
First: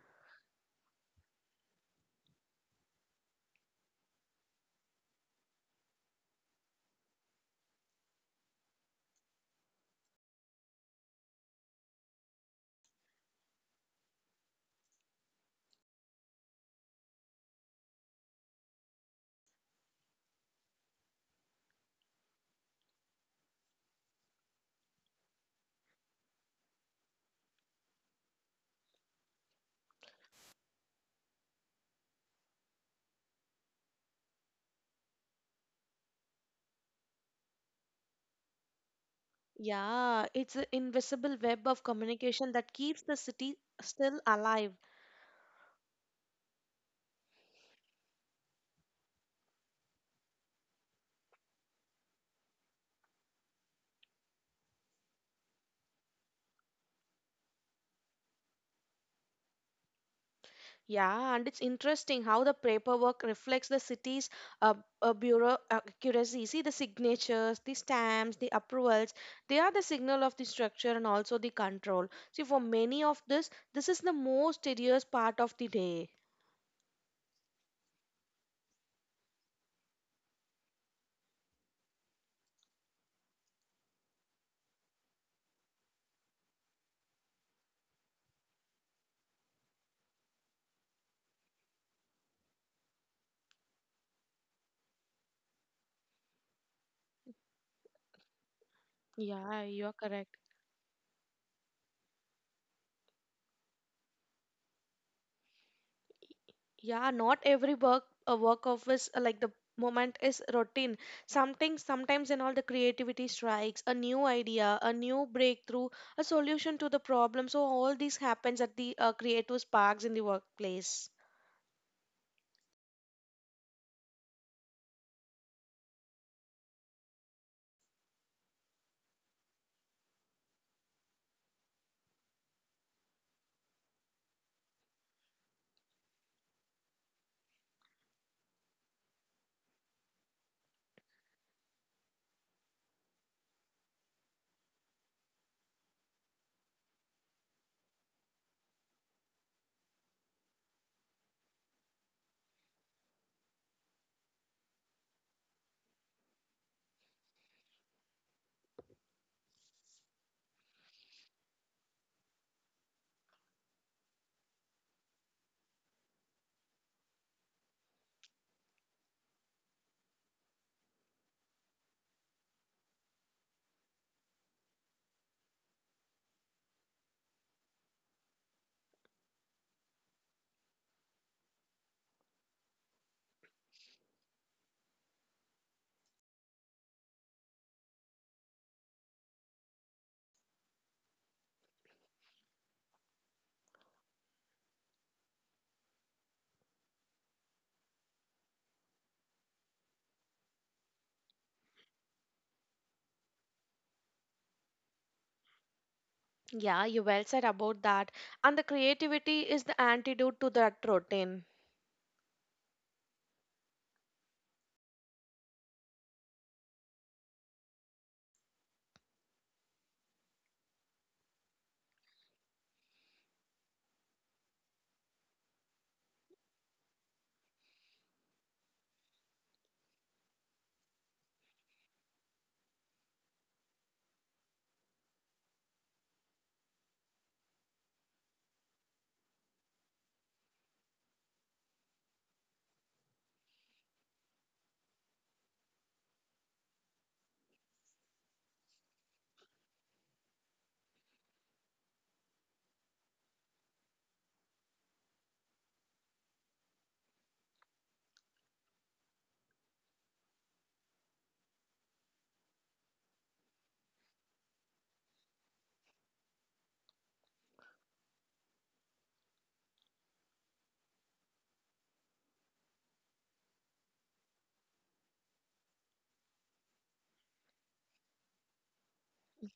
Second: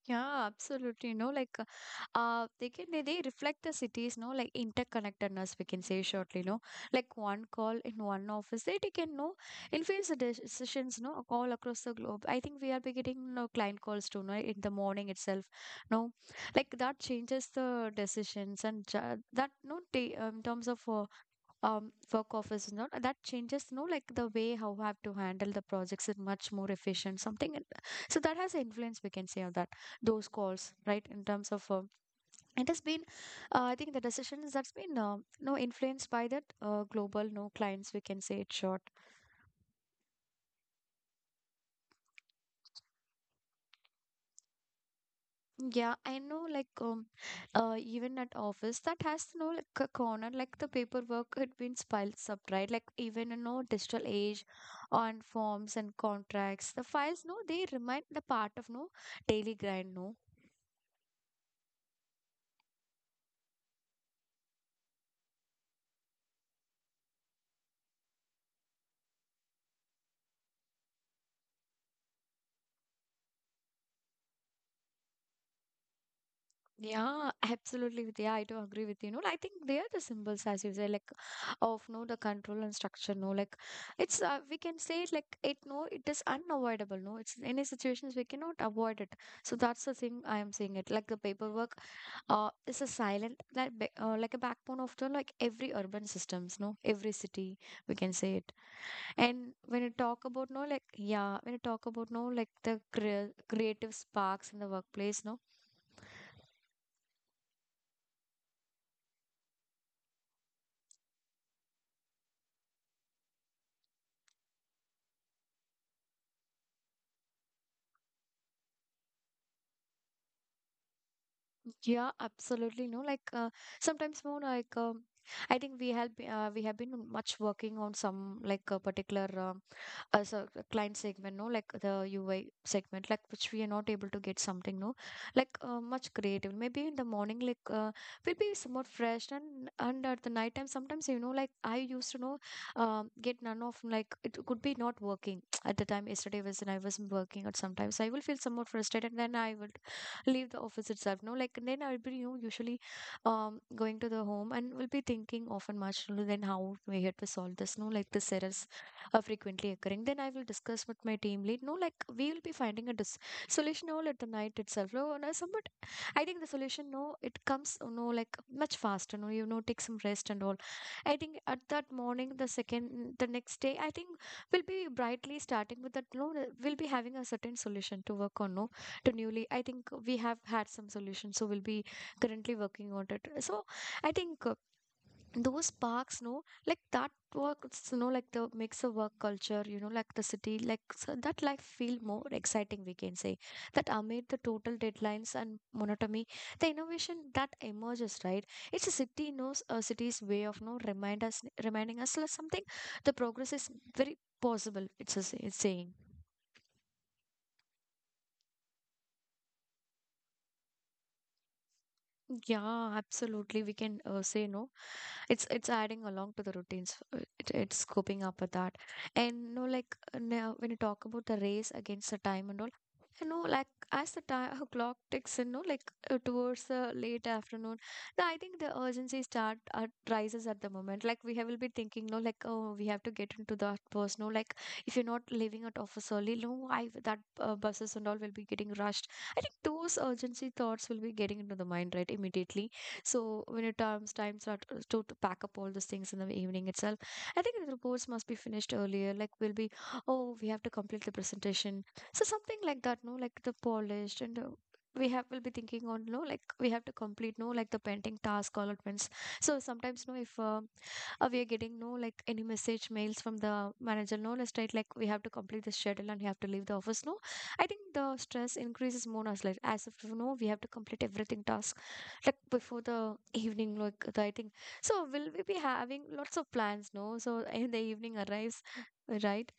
Speaker 1: Yeah, absolutely. No, like, they can they reflect the cities, no, like interconnectedness, we can say shortly, no, like one call in one office, they can know influence the decisions, no, all across the globe. I think we are be getting no client calls too, no, in the morning itself, no, like that changes the decisions and that no, in terms of work office, you know, that changes. No, like the way how I have to handle the projects is much more efficient something and- so that has influence, we can say, on that those calls, right, in terms of it has been I think the decisions that's been no influenced by that global no clients, we can say it short.
Speaker 2: Yeah, it's an invisible web of communication that keeps the city still alive.
Speaker 1: Yeah, I know, like even at office that has no like a corner, like the paperwork had been piled up, right? Like even in no digital age on forms and contracts. The files no, they remind the part of no daily grind, no.
Speaker 2: Yeah, and it's interesting how the paperwork reflects the city's uh, bureau accuracy. See the signatures, the stamps, the approvals, they are the signal of the structure and also the control. See, for many of this, this is the most tedious part of the day.
Speaker 1: Yeah, absolutely with yeah, I do agree with you. No, I think they are the symbols, as you say, like of no the control and structure, no, like it's we can say it like it no, it is unavoidable, no. It's any situations we cannot avoid it. So that's the thing I am saying it. Like the paperwork is a silent like like a backbone of the like every urban systems, no, every city, we can say it. And
Speaker 2: Yeah,
Speaker 1: when
Speaker 2: you
Speaker 1: you
Speaker 2: are
Speaker 1: talk
Speaker 2: correct.
Speaker 1: about no, like yeah, when you talk about no, like the creative sparks in the workplace, no,
Speaker 2: Yeah, not every work of is like the moment is routine. Something sometimes in all the creativity strikes, a new idea, a new breakthrough, a solution to the problem. So all these happens at the creative sparks in the workplace.
Speaker 1: yeah, absolutely, no, like sometimes more like I think we have been much working on some like a particular as a client segment, no, like the UI segment, like which we are not able to get something, no, like much creative. Maybe in the morning, like we'll be somewhat fresh, and at the night time, sometimes, you know, like I used to know, get none of like it could be not working. At the time, yesterday was and I wasn't working, or sometimes I will feel somewhat frustrated, and then I would leave the office itself, no, like and then I'll be, you know, usually going to the home and will be thinking often much, no, then how we had to solve this, no, like this errors are frequently occurring, then I will discuss with my team lead. No, like we will be finding a solution all at the night itself. No, no, somewhat I think the solution, no, it comes. No, like much faster. No, you know, take some rest and all. I think at that morning, the second, the next day, I think we'll be brightly starting with that. No, we'll be having a certain solution to work on. No, to newly, I think we have had some solution, so we'll be currently working on it. So I think. Those parks, no, like that works, you know, like the makes a work culture, you know, like the city, like, so that life feel more exciting, we can say, that amid the total deadlines and monotony, the innovation that emerges, right. It's a city knows a city's way of no remind us reminding us like something, the progress is very possible, it's it's saying.
Speaker 2: Yeah, you well said about that. And the creativity is the antidote to that routine.
Speaker 1: Yeah, absolutely. We can say no. It's adding along to the routines. It's coping up with that. And no, like now when you talk about the race against the time and all, you know, like as the time clock ticks in, no, like towards the late afternoon, no, I think the urgency start rises at the moment. Like we have, will be thinking, no, like, oh, we have to get into that bus. No, like if you're not leaving at office early, no, I that buses and all will be getting rushed. I think those urgency thoughts will be getting into the mind, right, immediately. So when your times are to, to pack up all those things in the evening itself, I think the reports must be finished earlier. Like we'll be, oh, we have to complete the presentation. So something like that, no, like the polished and. We have will be thinking on, no, like we have to complete, no, like the pending task allotments. So sometimes no, if we are getting no, like any message mails from the manager, no, let's write, like we have to complete the schedule and you have to leave the office, no, I think the stress increases more as like, as if you know, we have to complete everything task like before the evening, like the, I think so will we be having lots of plans, no, so in the evening arrives, right.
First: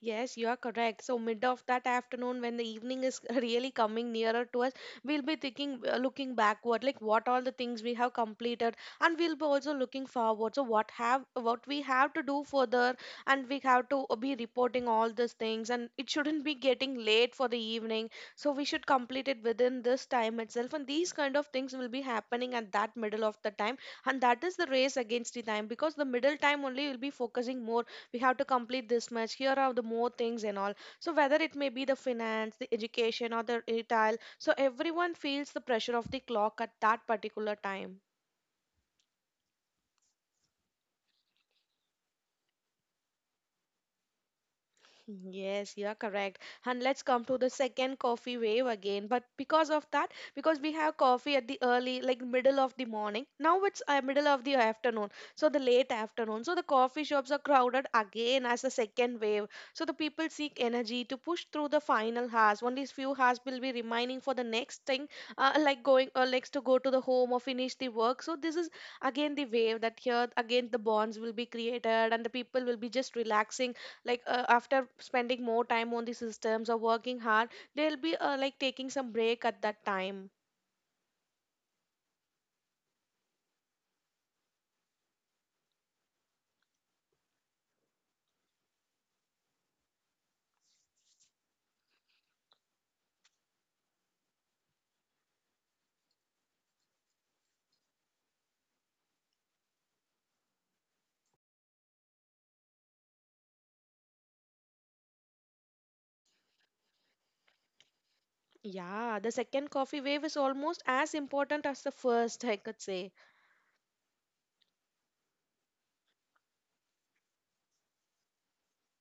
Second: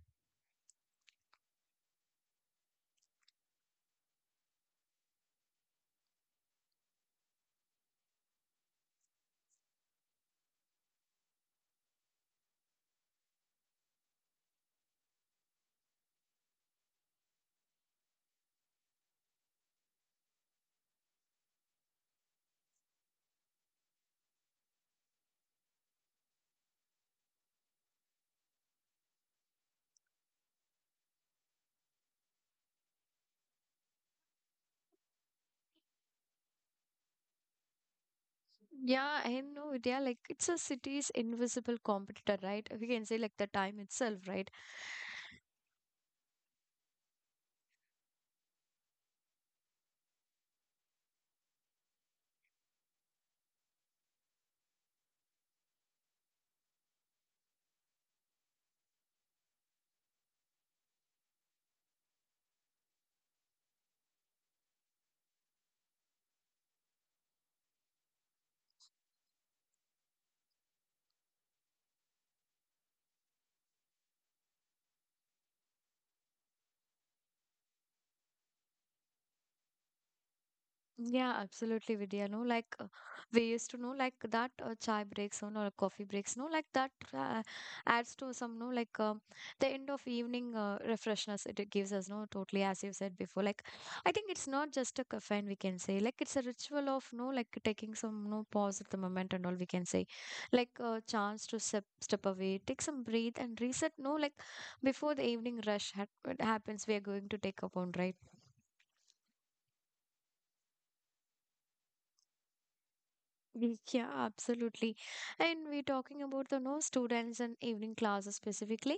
Speaker 2: Yes, you are correct. So mid of that afternoon, when the evening is really coming nearer to us, we'll be thinking, looking backward, like what all the things we have completed, and we'll be also looking forward. So what have what we have to do further, and we have to be reporting all these things, and it shouldn't be getting late for the evening. So we should complete it within this time itself, and these kind of things will be happening at that middle of the time, and that is the race against the time, because the middle time only will be focusing more, we have to complete this much, here are the more things and all. So whether it may be the finance, the education, or the retail, so everyone feels the pressure of the clock at that particular time.
Speaker 1: Yeah, I know, yeah, like it's a city's invisible competitor, right, we can say, like the time itself, right.
Speaker 2: Yes, you are correct. And let's come to the second coffee wave again. But because of that, because we have coffee at the early, like middle of the morning. Now it's middle of the afternoon, so the late afternoon. So the coffee shops are crowded again as the second wave. So the people seek energy to push through the final hours. Only few hours will be remaining for the next thing, like going next to go to the home or finish the work. So this is again the wave that here again the bonds will be created, and the people will be just relaxing, like after spending more time on the systems or working hard, they'll be like taking some break at that time.
Speaker 1: Yeah, absolutely, Vidya. No, like, we used to know like that chai breaks on or coffee breaks. No, like that adds to some no like the end of evening refreshness it gives us. No, totally as you said before. Like I think it's not just a caffeine, we can say. Like it's a ritual of no like taking some no pause at the moment and all, we can say. Like a chance to step away, take some breathe and reset. No, like before the evening rush ha happens, we are going to take upon, right.
Speaker 2: Yeah, the second coffee wave is almost as important as the first, I could say.
Speaker 1: Yeah, absolutely. And we're talking about the no students and evening classes specifically.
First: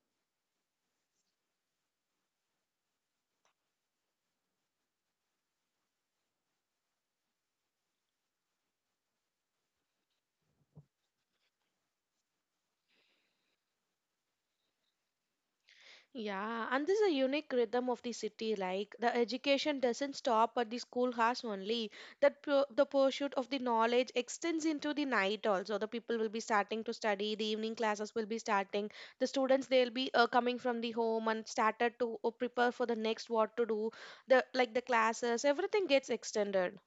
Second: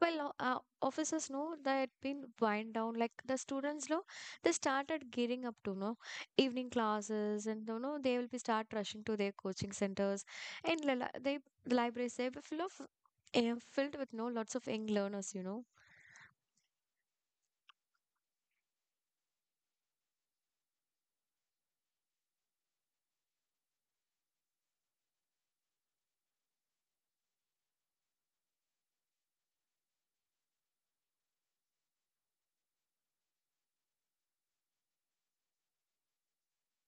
Speaker 1: Well, officers know that been wind down, like the students know they started gearing up to know evening classes, and you know they will be start rushing to their coaching centers, and they, the libraries they were full of, filled with no lots of young learners, you know.
Speaker 2: Yeah, and this is a unique rhythm of the city. Like the education doesn't stop at the schoolhouse only. The pursuit of the knowledge extends into the night also. The people will be starting to study. The evening classes will be starting. The students they'll be coming from the home and started to prepare for the next what to do. The like the classes, everything gets extended.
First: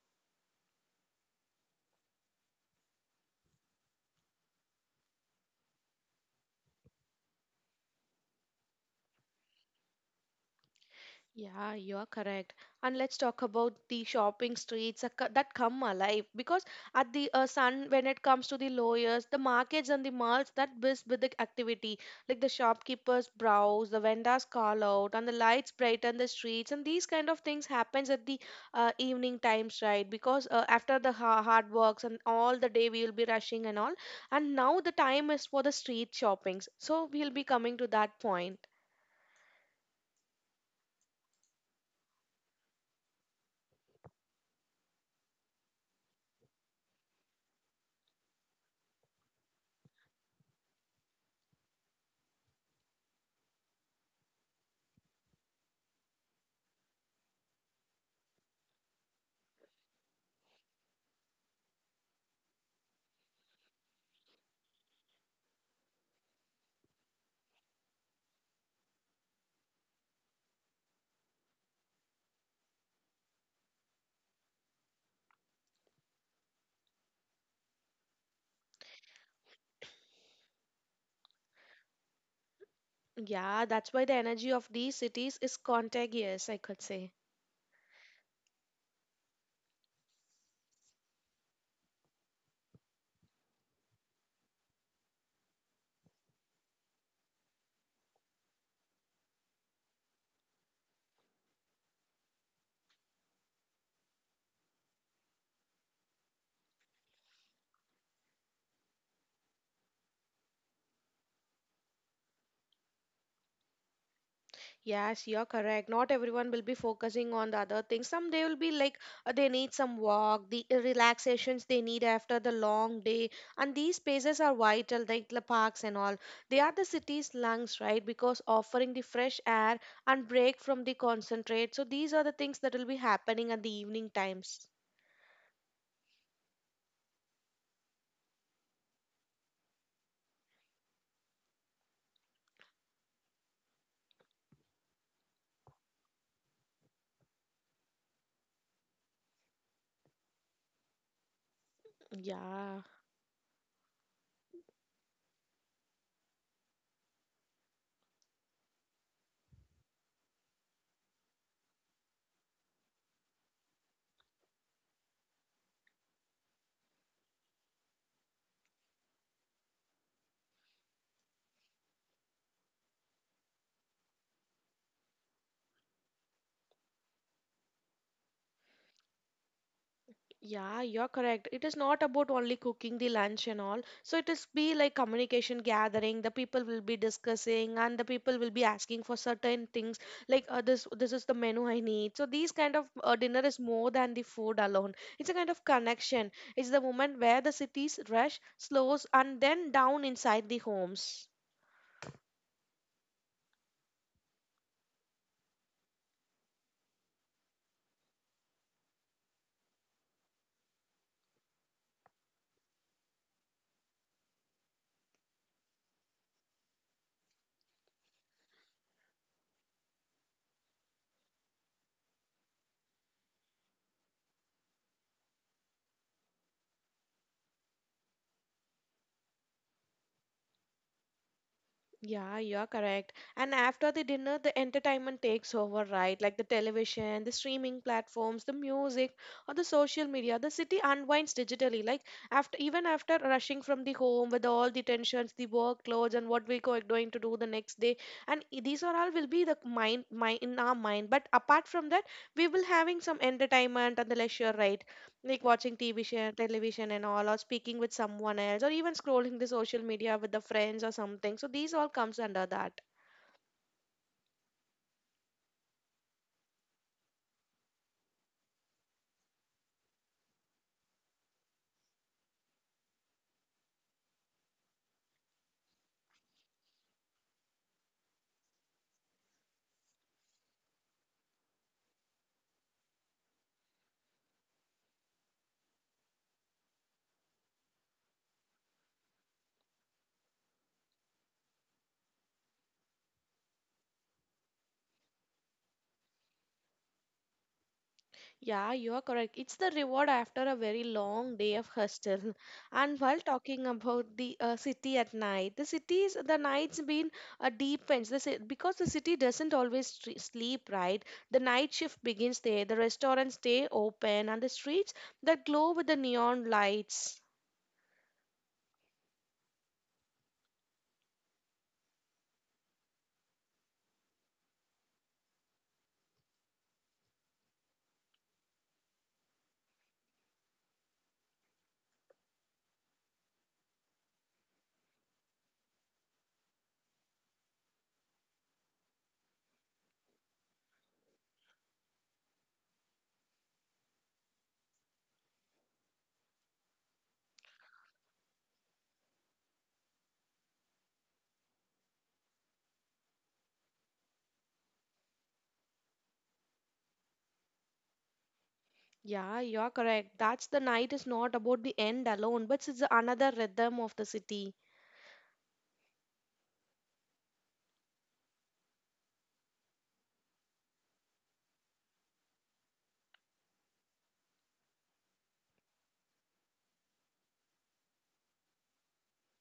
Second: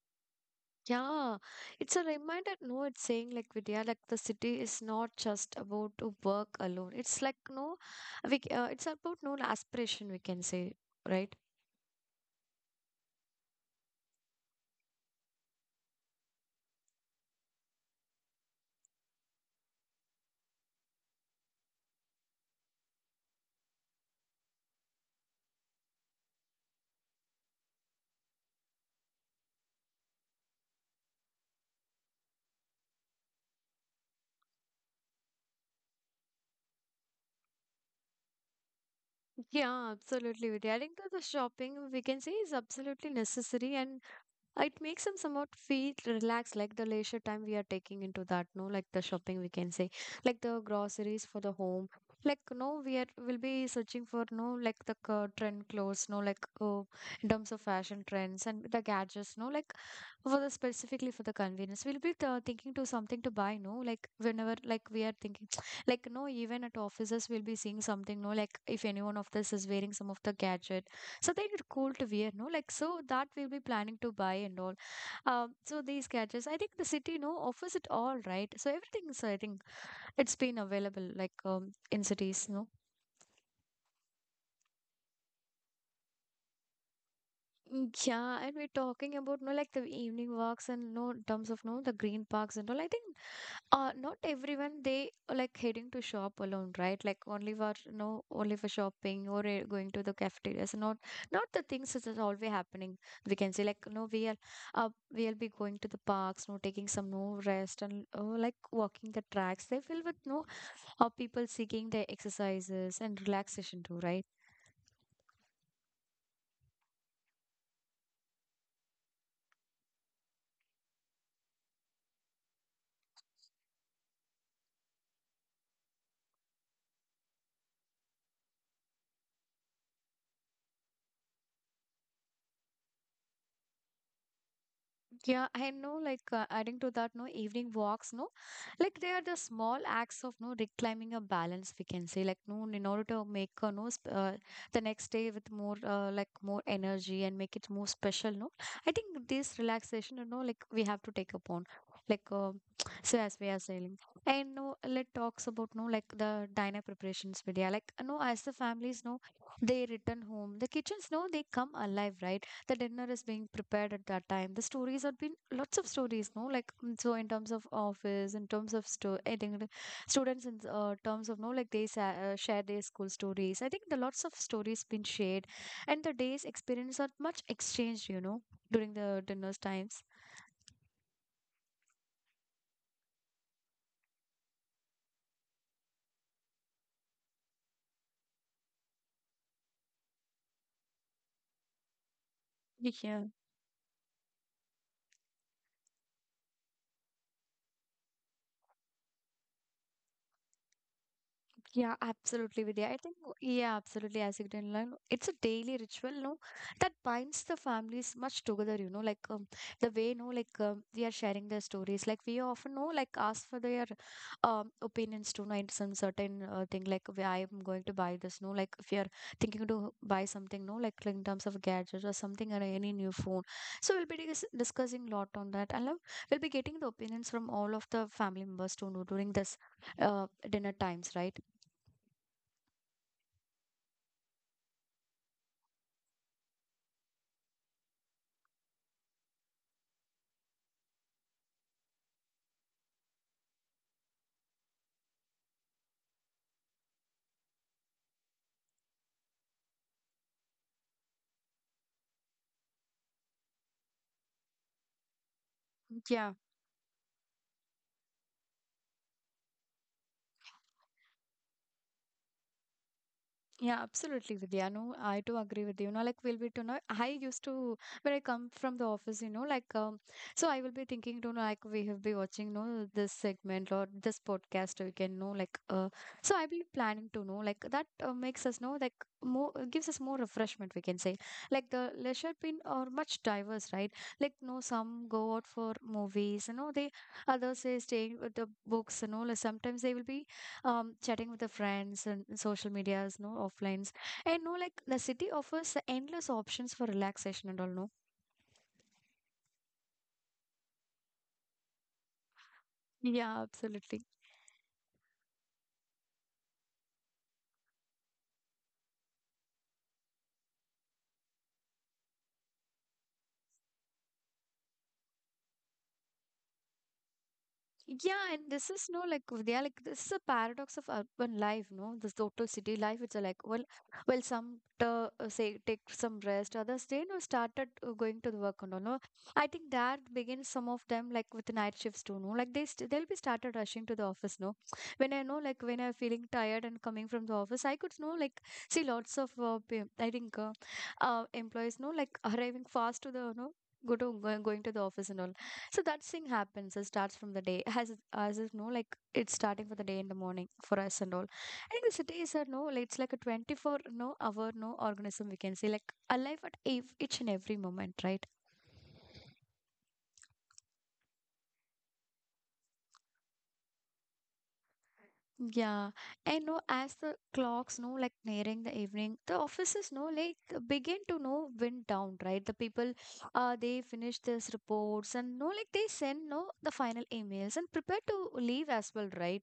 Speaker 1: Yeah, it's a reminder. No, it's saying, like, Vidya, like the city is not just about to work alone. It's like no, it's about no aspiration, we can say, right?
Speaker 2: Yeah, you are correct. And let's talk about the shopping streets that come alive because at the sun, when it comes to the lawyers, the markets and the malls that buzz with the activity, like the shopkeepers browse, the vendors call out, and the lights brighten the streets, and these kind of things happens at the evening times, right? Because after the ha hard works and all the day we will be rushing and all, and now the time is for the street shoppings. So we'll be coming to that point.
Speaker 1: Yeah, absolutely, Vidya. I think that the shopping we can say is absolutely necessary. And it makes them somewhat feel relaxed, like the leisure time we are taking into that, no, like the shopping we can say, like the groceries for the home. Like no, we are will be searching for no, like the trend clothes, no, like in terms of fashion trends and the gadgets, no, like for the specifically for the convenience, we'll be thinking to something to buy, no, like whenever like we are thinking, like no, even at offices we'll be seeing something, no, like if anyone of this is wearing some of the gadgets, so they are cool to wear, no? Like so that we'll be planning to buy and all. So these gadgets, I think the city, no, offers it all, right? So everything's, I think, it's been available, like in cities, no.
Speaker 2: Yeah, that's why the energy of these cities is contagious, I could say.
Speaker 1: Mm, yeah, and we're talking about no, like the evening walks and no in terms of no the green parks and all. I think not everyone they are, like heading to shop alone, right, like only for no, only for shopping or going to the cafeterias, not not the things that is always happening, we can say, like no we are uh, we'll be going to the parks, no, taking some no rest and oh, like walking the tracks they feel with no people seeking their exercises and relaxation too, right.
Speaker 2: Yes, you're correct. Not everyone will be focusing on the other things. Some they will be like they need some walk, the relaxations they need after the long day. And these spaces are vital, like the parks and all. They are the city's lungs, right? Because offering the fresh air and break from the concentrate. So these are the things that will be happening at the evening times.
Speaker 1: Yeah, I know, like adding to that, no evening walks, no, like they are the small acts of no reclaiming a balance, we can say, like no, in order to make a no, the next day with more like more energy and make it more special, no. I think this relaxation, like we have to take upon, like
Speaker 2: Yeah.
Speaker 1: so as we are saying, and no, let talks about no, like the diner preparations video, like no, as the families know, they return home, the kitchens no, they come alive, right? The dinner is being prepared at that time. The stories have been lots of stories, no? Like so in terms of office, in terms of I think the students in terms of no, like they share their school stories. I think the lots of stories been shared, and the day's experience are much exchanged, during the dinner's times.
Speaker 2: Yeah, you're correct. It is not about only cooking the lunch and all. So it is be like communication gathering. The people will be discussing, and the people will be asking for certain things like this. This is the menu I need. So these kind of
Speaker 1: Yeah.
Speaker 2: dinner is more than the food alone. It's a kind of connection. It's the moment where the cities rush, slows, and then down inside the homes.
Speaker 1: Yeah, absolutely, Vidya. I think, yeah, absolutely, as you can learn, it's a daily ritual, no, that binds the families much together, like the way, no, like we are sharing their stories, like we often know, like ask for their opinions to know in some certain thing, like where I am going to buy this, no, like if you're thinking to buy something, no, like in terms of gadgets or something or any new phone. So we'll be discussing a lot on that, and we'll be getting the opinions from all of the family members to know during this dinner times, right?
Speaker 2: Yeah, you're correct. And after the dinner, the entertainment takes over, right? Like the television, the streaming platforms, the music, or the social media. The city unwinds digitally. Like after, even after rushing from the home with all the tensions, the workloads, and what we're going to do the next day. And these are all will be the mind, in our mind. But apart from that, we will having some entertainment and the leisure, right? Like watching TV show,
Speaker 1: Yeah,
Speaker 2: television and all, or speaking with someone else, or even scrolling the social media with the friends or something. So these all comes under that.
Speaker 1: yeah, absolutely, Vidya. No, I too agree with you. Like we'll be to know. I used to when I come from the office, like so I will be thinking to know, like we have been watching, no, this segment or this podcast, or we can know, like so I will be planning to know, like that makes us know, like more gives us more refreshment. We can say, like the leisure pin are much diverse, right? Like no, some go out for movies, you know, they others they staying with the books, you know, like sometimes they will be chatting with the friends and social medias no offlines and no like the city offers endless options for relaxation and all no
Speaker 2: Yeah, you are correct. It's the reward after a very long day of hostel. And while
Speaker 1: yeah
Speaker 2: talking
Speaker 1: absolutely.
Speaker 2: about the city at night, the night's been a deep fence. Because the city doesn't always sleep, right? The night shift begins there. The restaurants stay open, and the streets that glow with the neon lights.
Speaker 1: Yeah, and this is no like they are like this is a paradox of urban life, no? This total city life. It's a like well, some say take some rest, others they you know started going to the work and all. No, I think that begins some of them like with the night shifts too. No, like they st they'll be started rushing to the office. No, when I know like when I'm feeling tired and coming from the office, I could know like see lots of I think employees no like arriving fast to the no going to the office and all. So that thing happens. It starts from the day, as as if no, like it's starting for the day in the morning for us and all. I think the city is a no, like, it's like a 24 no hour no organism we can say like alive at each and every moment, right?
Speaker 2: Yeah, you're correct. That's the night is not about the end alone, but it's another rhythm of the city.
Speaker 1: Yeah, and no, as the clocks no like nearing the evening, the offices no like begin to no wind down, right? The people, they finish their reports and no like they send no the final emails and prepare to leave as well, right?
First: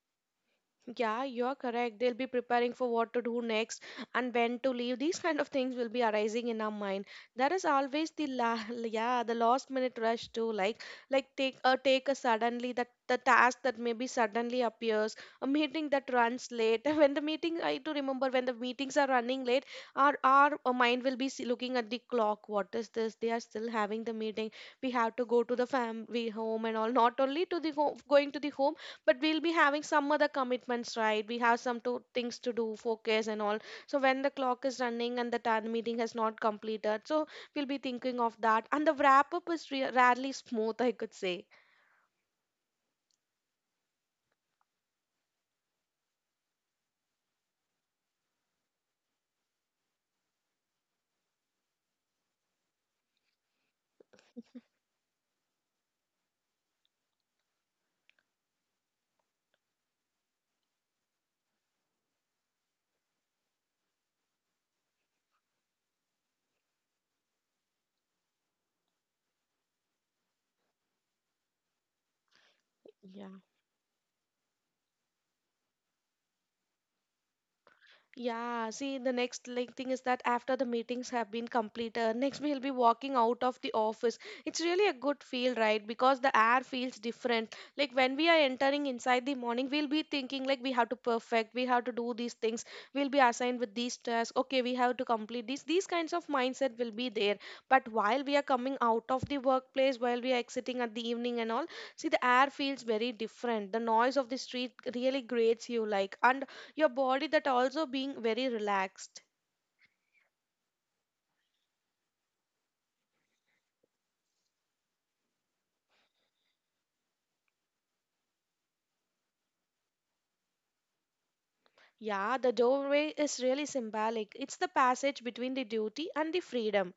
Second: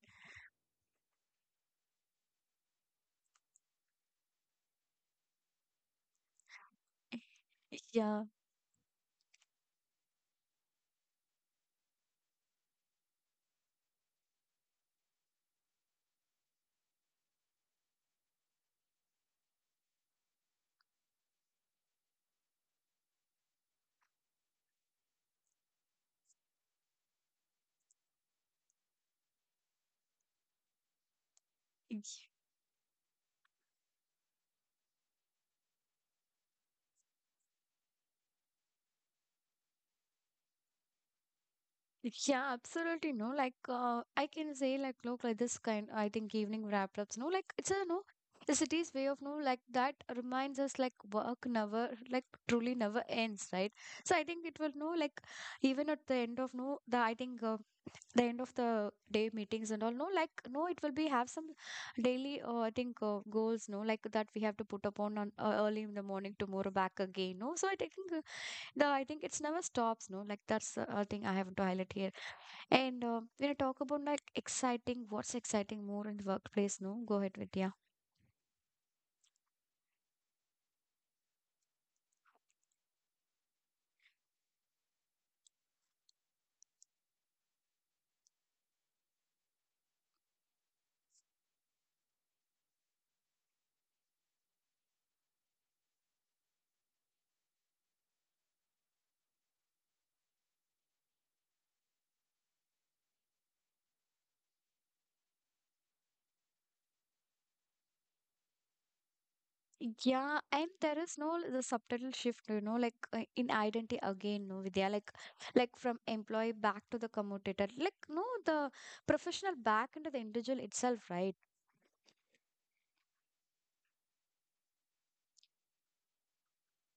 Speaker 2: Yeah, you're correct. They'll be preparing for what to do next and when to leave. These kind of things will be arising in our mind. That is always
Speaker 1: Yeah.
Speaker 2: the la yeah, the last minute rush too. Like take a take a suddenly that the task that maybe suddenly appears, a meeting that runs late. When the meeting, I do remember when the meetings are running late, our mind will be looking at the clock. What is this? They are still having the meeting. We have to go to the family home and all. Not only to the home, going to the home, but we'll be having some other commitments, right? We have some to, things to do focus and all. So when the clock is running and the meeting has not completed, so we'll be thinking of that, and the wrap up is rarely smooth, I could say.
Speaker 1: Yeah, absolutely. No, like I can say, like, look, like this kind, I think evening wrap ups. No, like it's a no, the city's way of no, like that reminds us, like work never, like truly never ends, right? So I think it will no, like even at the end of no, the I think the end of the day meetings and all, no, like no, it will be have some daily, I think goals, no, like that we have to put upon on early in the morning tomorrow back again, no. So I think the I think it's never stops, no, like that's a thing I have to highlight here and
Speaker 2: Yeah
Speaker 1: when I talk about like exciting, what's exciting more in the workplace, no? Go ahead, Vidya.
Speaker 2: Yeah, see, the next like thing is that after the meetings have been completed, next we'll be walking out of the office. It's really a good feel, right? Because the air feels different. Like when we are entering inside the morning, we'll be thinking like we have to perfect, we have to do these things, we'll be assigned with these tasks. Okay, we have to complete these. These kinds of mindset will be there. But while we are coming out of the workplace, while we are exiting at the evening and all, see the air feels very different. The noise of the street really grates you like, and your body that also being very relaxed.
Speaker 1: Yeah, and there is no the subtitle shift, you know, like in identity again, no, Vidya, like from employee back to the commutator, like no, the professional back into the individual itself, right?
Speaker 2: Yeah, the doorway is really symbolic. It's the passage between the duty and the freedom.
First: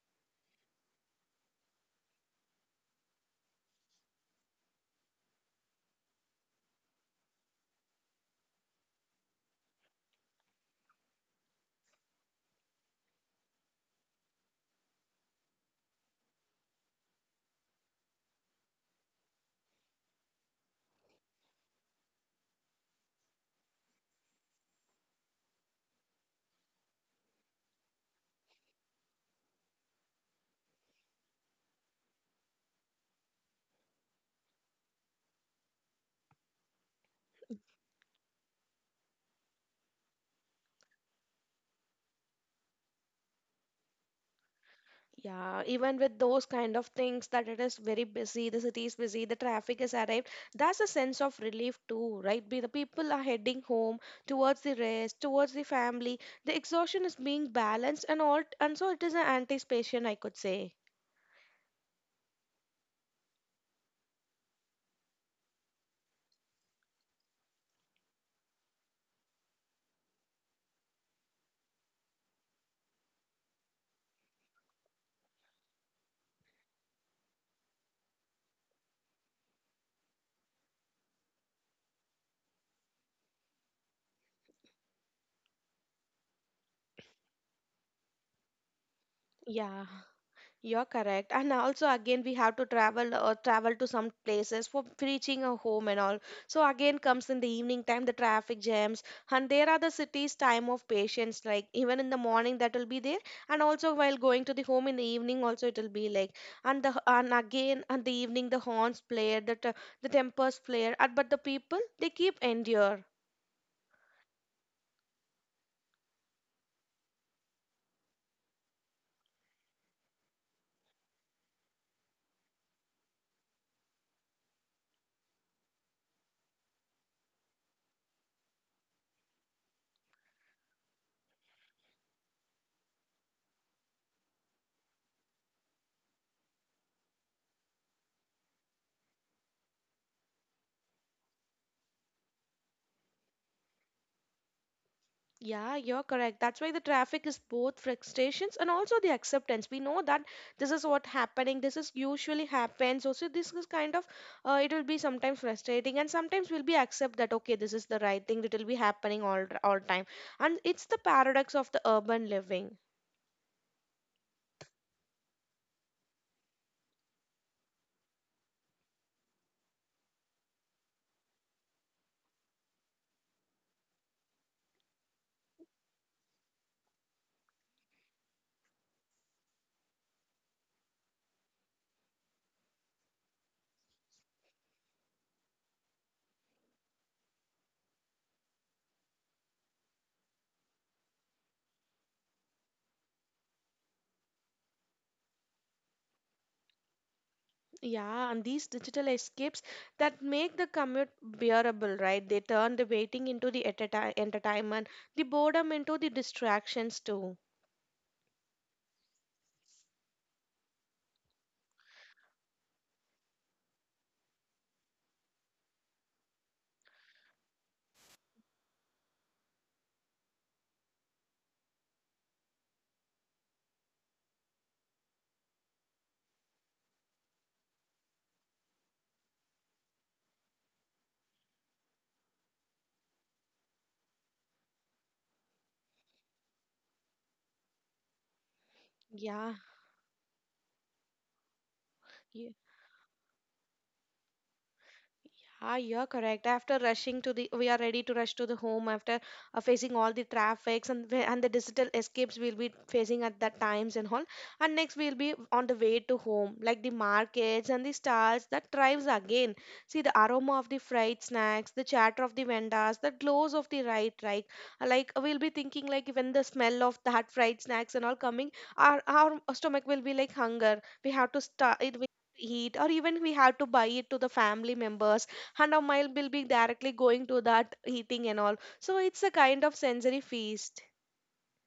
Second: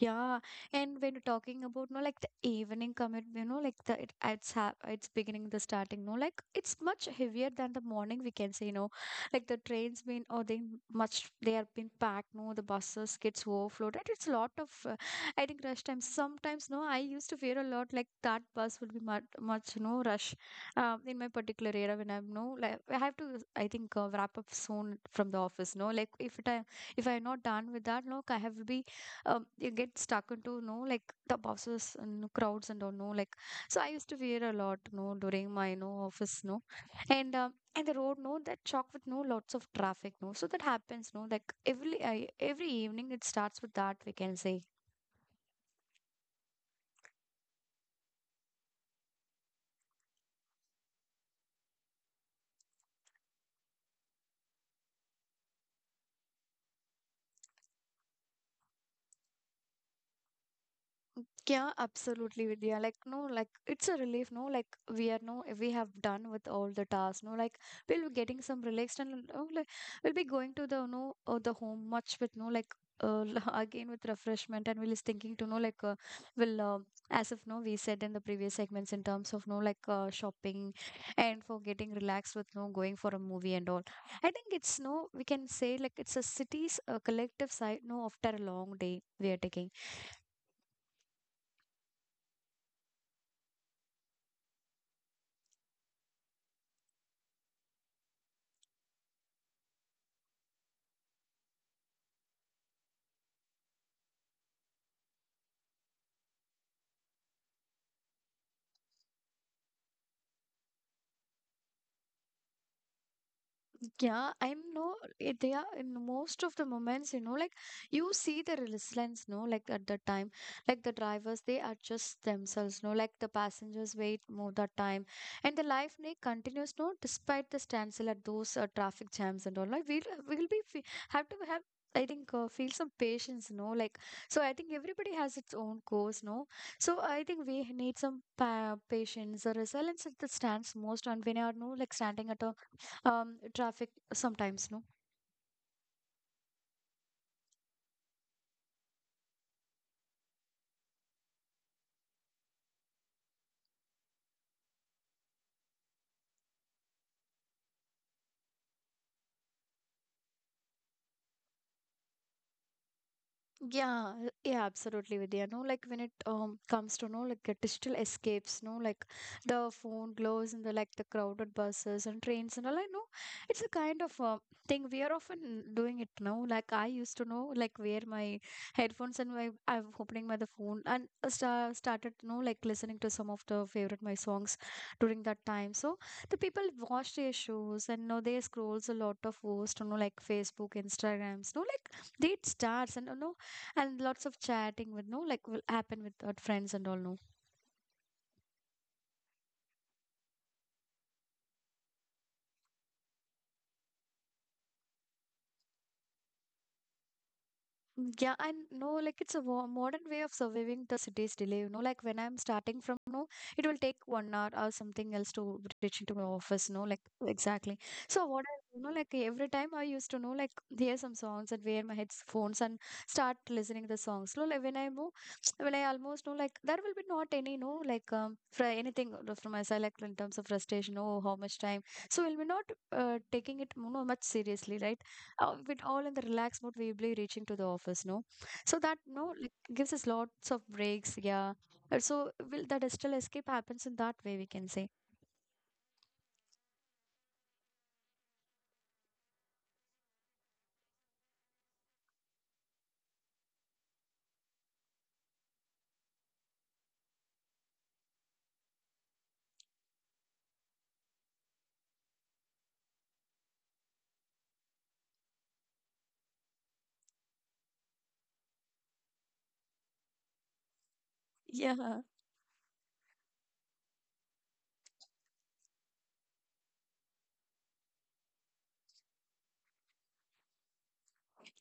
Speaker 1: Yeah, and when you're talking about no, like the evening commute, you know, like the it, it's ha it's beginning the starting, no, like it's much heavier than the morning. We can say, you know, like the trains been or they much they have been packed, no, the buses gets overflooded. It's a lot of I think rush times. Sometimes, no, I used to fear a lot like that bus will be much much no rush, in my particular area when I'm no like I have to I think wrap up soon from the office, no, if I'm not done with that, no, I have to be you get stuck into you know like the buses and crowds and all no like so I used to fear a lot no during my no office no and and the road no that chalk with no lots of traffic no so that happens no like every evening it starts with that we can say.
Speaker 2: Yeah, even with those kind of things that it is very busy, the city is busy, the traffic is arrived, that's a sense of relief too, right? The people are heading home towards the rest, towards the family. The exhaustion is being balanced and all, and so it is an anticipation, I could say.
Speaker 1: Yeah, absolutely, Vidya. Like, no, like it's a relief, no? Like we are no, we have done with all the tasks, no? Like we'll be getting some relaxed and oh, like we'll be going to the no, the home much with no, like uh, again with refreshment, and we'll is thinking to know like we'll as if no, we said in the previous segments in terms of no, like shopping and for getting relaxed with no going for a movie and all. I think it's no, we can say like it's a city's collective side no after a long day we are taking.
Speaker 2: Yeah. You're correct. And also again we have to travel or travel to some places for reaching a home and all. So again comes in the evening time the traffic jams, and there are the city's time of patience, like even in the morning that will be there, and also while going to the home in the evening also it will be like. And again and the evening the horns play the the tempers flare, and but the people they keep endure.
Speaker 1: Yeah, I'm no, they are in most of the moments, you know, like you see the resilience, no, like at the time, like the drivers, they adjust themselves, no, like the passengers wait more that time, and the life they continues, no, despite the standstill at those traffic jams and all. Like we'll be have to have. I think feel some patience, no, like so. I think everybody has its own course, no. So I think we need some patience. The resilience that stands most, and when you are no like standing at a traffic sometimes no.
Speaker 2: Yeah, you're correct. That's why the traffic is both frustrations and also the acceptance. We know that this is what happening. This is usually happens. Also, this is kind of it will be sometimes frustrating, and sometimes we'll be accept that okay, this is the right thing. It will be happening all time. And it's the paradox of the urban living.
Speaker 1: Yeah, yeah, absolutely, Vidya. No, like when it comes to no like the digital escapes, no, like the phone glows and the like the crowded buses and trains and all. I know it's a kind of thing we are often doing it now. Like I used to know, like wear my headphones and my I'm opening my the phone and started no like listening to some of the favorite my songs during that time. So the people watch their shows and now they scrolls a lot of posts, you know, like Facebook, Instagrams, no, like date starts and no and lots of chatting with no like will happen with our friends and all no.
Speaker 2: Yeah, and these digital escapes that make the commute bearable, right? They turn the waiting into the entertainment, the boredom into the distractions too.
Speaker 1: Yeah, and no, like it's a modern way of surviving the city's delay. You know, like when I'm starting from no, it will take 1 hour or something else to reach into my office. No, like exactly. So what I, you know, like every time I used to know, like hear some songs and wear my headphones and start listening the songs. No, like when I move, when I almost know, like there will be not any no, like for anything from my side, like in terms of frustration, oh, how much time. So we'll be not taking it you know, much seriously, right? With all in the relaxed mode we'll be reaching to the office no so that no
Speaker 2: Yeah. Yeah.
Speaker 1: like, gives us lots of breaks yeah. So will that digital escape happens in that way we can say
Speaker 2: Ah, you're correct. After rushing to the, we are ready to rush to the home after facing all the traffics and the digital escapes we'll be facing at that times and all. And next we'll be on the way to home, like the markets and the stalls that thrives again. See the aroma of the fried snacks, the chatter of the vendors, the glows of the right, right. Like we'll be thinking like when the smell of that fried snacks and all coming, our stomach will be like hunger. We have to start it.
Speaker 1: yeah.
Speaker 2: We eat or even we have to buy it to the family members, and our mind will be directly going to that eating and all. So it's a kind of sensory feast.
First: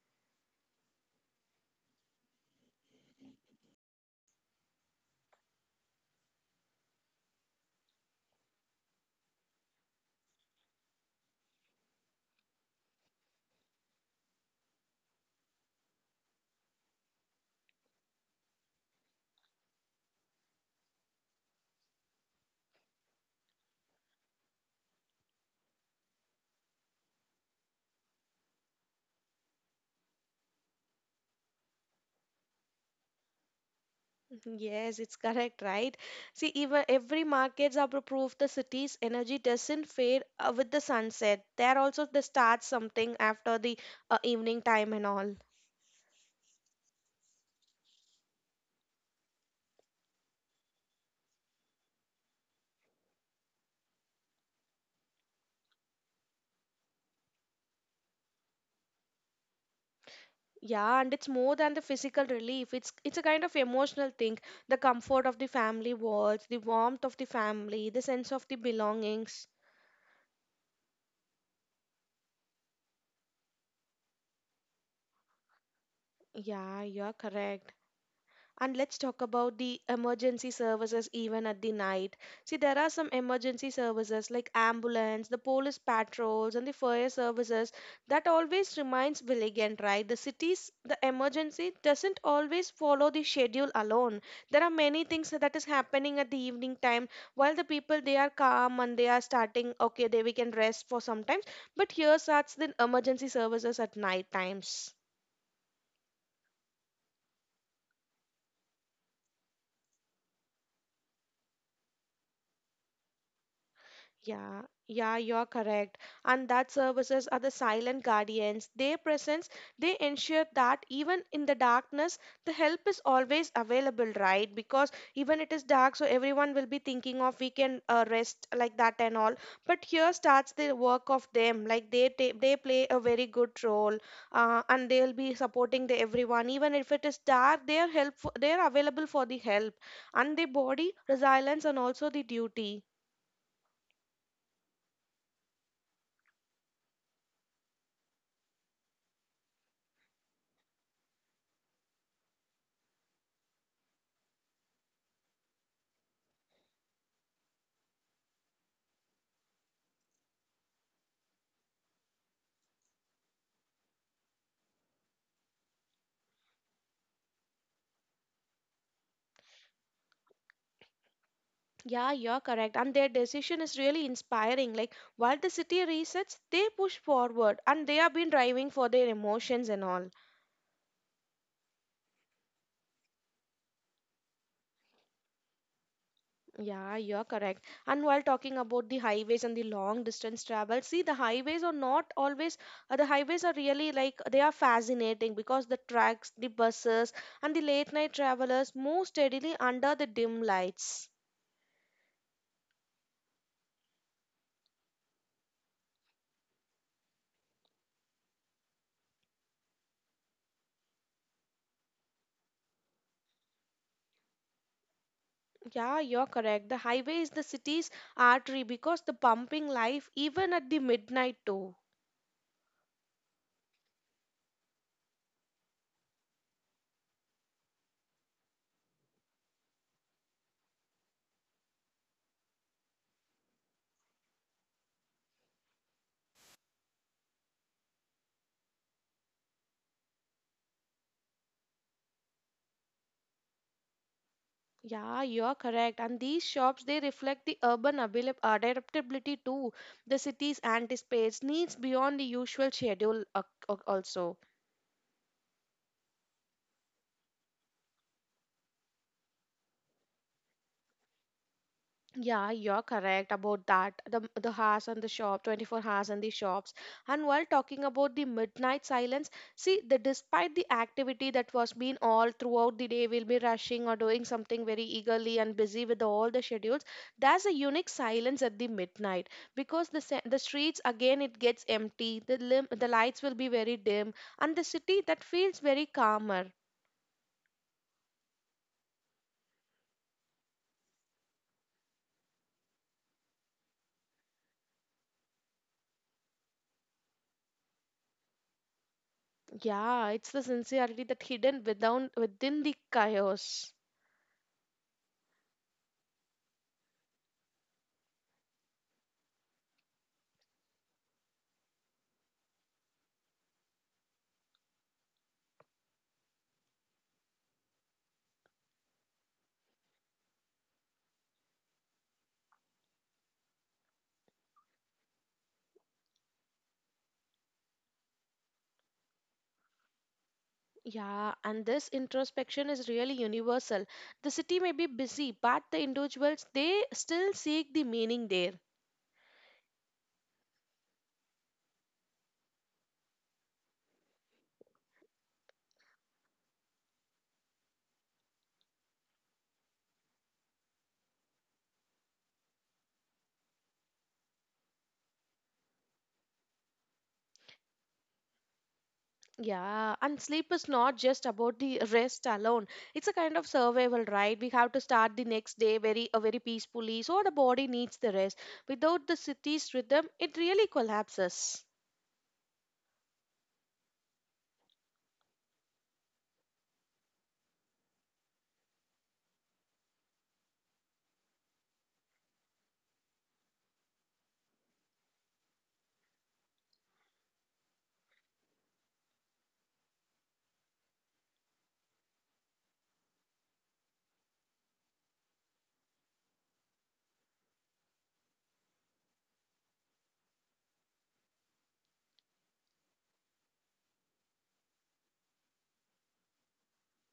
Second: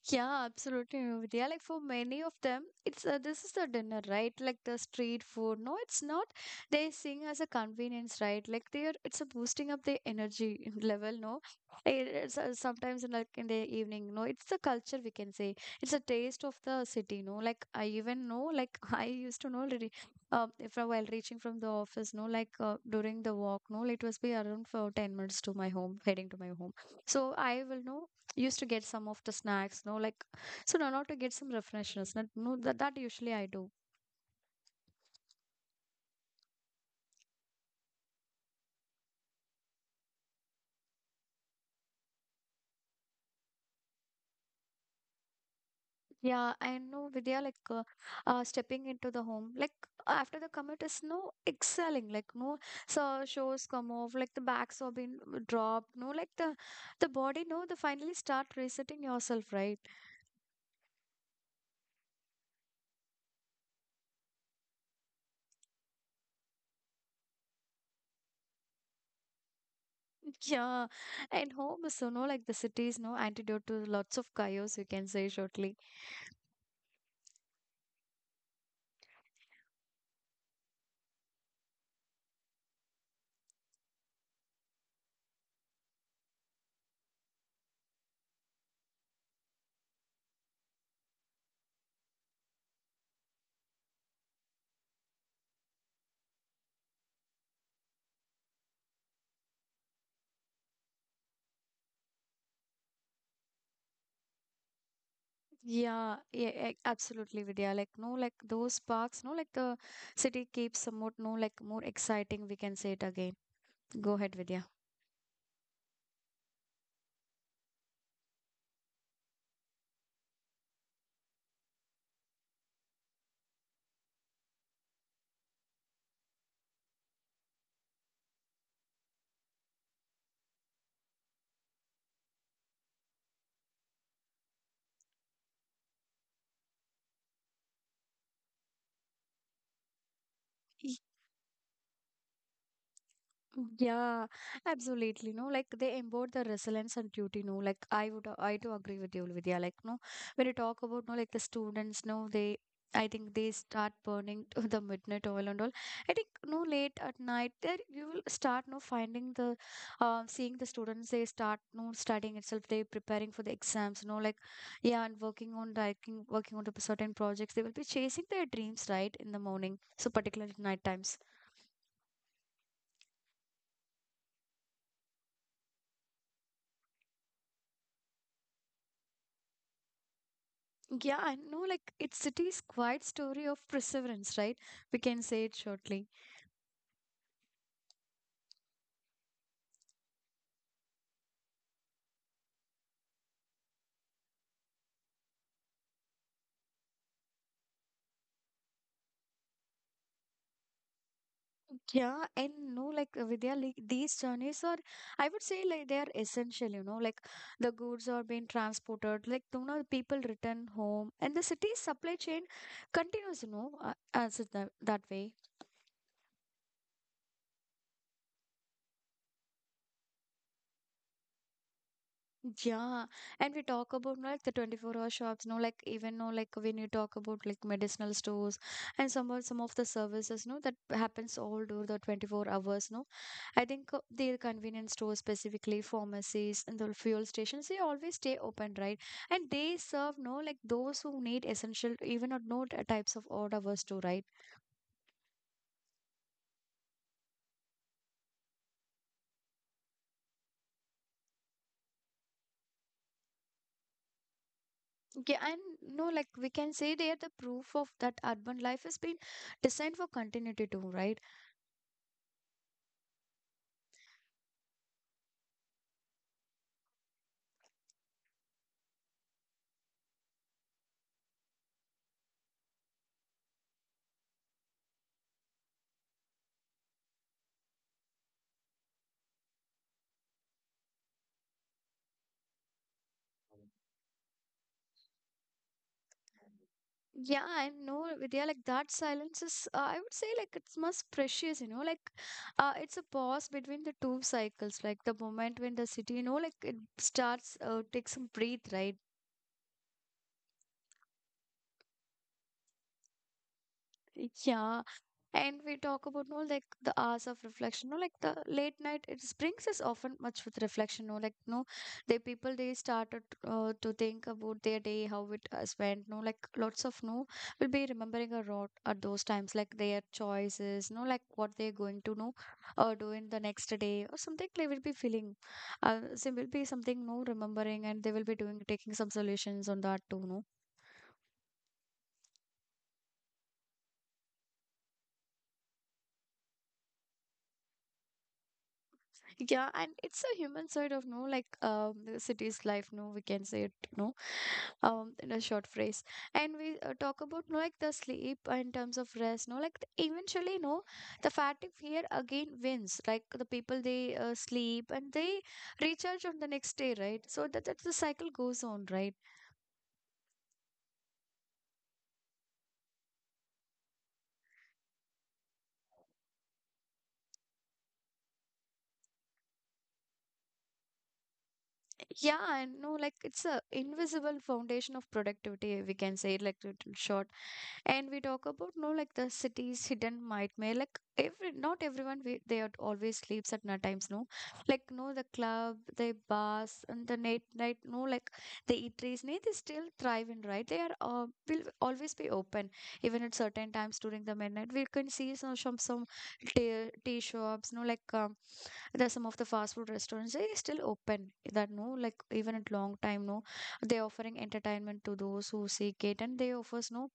Speaker 1: Yeah, absolutely, Vidya. Like for many of them, it's this is the dinner, right? Like the street food. No, it's not. They sing as a convenience, right? Like they are, it's a boosting up their energy level. No, it's sometimes in like in the evening. No, it's the culture we can say. It's a taste of the city. No, like I even know. Like I used to know already. If while reaching from the office, no, like during the walk, no, it was be around for 10 minutes to my home, heading to my home. So I will know used to get some of the snacks, no, like so no not to get some refreshness not, no that usually I do.
Speaker 2: Mm-hmm. Yes, it's correct, right? See, even every markets are proof the city's energy doesn't fade with the sunset. There also they start something after the evening time and all.
Speaker 1: Yeah, I know, Vidya, like stepping into the home, like after the commute is no excelling, like no, so shows come off like the backs have been dropped, no, like the body, no, the finally start resetting yourself, right?
Speaker 2: Yeah, and it's more than the physical relief. It's a kind of emotional thing. The comfort of the family walls, the warmth of the family, the sense of the belongings.
Speaker 1: Yeah, and home is so, no, like the cities no antidote to lots of chaos, you can say shortly.
Speaker 2: Yeah, you're correct. And let's talk about the emergency services even at the night. See, there are some emergency services like ambulance, the police patrols, and the fire services that always remains vigilant, right? The cities, the emergency doesn't always follow the schedule alone. There are many things that is happening at the evening time while the people they are calm and they are starting, okay, they we can rest for sometimes. But here starts the emergency services at night times.
Speaker 1: Yeah, yeah, yeah, absolutely, Vidya. Like, no, like those parks, no, like the city keeps somewhat, no, like more exciting. We can say it again. Go ahead,
Speaker 2: Yeah,
Speaker 1: Vidya.
Speaker 2: yeah, you're correct. And that services are the silent guardians. Their presence, they ensure that even in the darkness, the help is always available, right? Because even it is dark, so everyone will be thinking of we can rest like that and all. But here starts the work of them. Like they they play a very good role, and they'll be supporting the everyone. Even if it is dark, they are available for the help and the body resilience and also the duty.
Speaker 1: Yeah, absolutely. No, like they embody the resilience and duty. No, like I do agree with you, Vidya. Like, no, when you talk about, no, like the students, no, they, I think they start burning to the midnight oil and all. I think, no, late at night, there you will start, no, finding the, seeing the students, they start, no, studying itself, they preparing for the exams, no, like, yeah, and working on, like, working on the certain projects. They will be chasing their dreams, right, in the morning. So, particularly night times.
Speaker 2: Yeah, you're correct. And their decision is really inspiring. Like, while the city resets, they push forward, and they have been driving for their emotions and all.
Speaker 1: Yeah, I know, like it's city's quiet story of perseverance, right? We can say it shortly.
Speaker 2: Yeah, you're correct. And while talking about the highways and the long distance travel, see, the highways are not always, the highways are really like they are fascinating because the trucks, the buses, and the late night travelers move steadily under the dim lights.
Speaker 1: Yeah, and no, like Vidya, like these journeys are, I would say, like they are essential, you know, like the goods are being transported, like, you know, people return home, and the city's supply chain continues, you know, as it that way.
Speaker 2: Yeah, you're correct. The highway is the city's artery because the pumping life even at the midnight too.
Speaker 1: Yeah, and we talk about like the 24-hour shops, no, like even no, like when you talk about like medicinal stores and some of the services, no, that happens all over the 24 hours, no, I think their convenience stores, specifically pharmacies and the fuel stations, they always stay open, right? And they serve no like those who need essential, even or no t- types of odd hours too, right?
Speaker 2: Yeah, you are correct. And these shops, they reflect the urban adaptability too. The city's anticipates needs beyond the usual schedule also.
Speaker 1: Yeah, and no, like we can say they are the proof of that urban life has been designed for continuity too, right?
Speaker 2: Yeah, you're correct about that. The house and the shop, 24 hours and the shops. And while talking about the midnight silence, see the despite the activity that was been all throughout the day, we'll be rushing or doing something very eagerly and busy with all the schedules. There's a unique silence at the midnight because the the streets again it gets empty. The the lights will be very dim, and the city that feels very calmer.
Speaker 1: Yeah, and no, Vidya, like that silence is, I would say, like it's most precious, you know, like it's a pause between the two cycles, like the moment when the city, you know, like it starts, takes some breath, right?
Speaker 2: Yeah, it's the sincerity that hidden within the chaos.
Speaker 1: Yeah, and we talk about no like the hours of reflection, no like the late night. It brings us often much with reflection, no like no, the people they started to think about their day, how it has went, no like lots of no will be remembering a lot at those times, like their choices, no like what they're going to know, do in the next day or something. They will be feeling, so will be something no remembering, and they will be doing taking some solutions on that too, no.
Speaker 2: Yeah, and this introspection is really universal. The city may be busy, but the individuals they still seek the meaning there.
Speaker 1: Yeah, and it's a human side of no like the city's life, no we can say it, no, in a short phrase. And we talk about no like the sleep in terms of rest, no like th- eventually no, the fatigue here again wins like the people they sleep and they recharge on the next day, right, so that the cycle goes on, right?
Speaker 2: Yeah, and sleep is not just about the rest alone. It's a kind of survival, right? We have to start the next day very very peacefully, so the body needs the rest. Without the city's rhythm, it really collapses.
Speaker 1: Yeah, I know, like it's a invisible foundation of productivity, we can say, like little short. And we talk about no, like the city's hidden nightmare. Like every, not everyone we, they are always sleeps at night times. No, like no, the club, the bars, and the night. No, like the eateries. No, they still thrive in, right. They are will always be open, even at certain times during the midnight. We can see some tea shops. No, like there are some of the fast food restaurants they still open that no like even at long time no they're offering entertainment to those who seek it and they offers no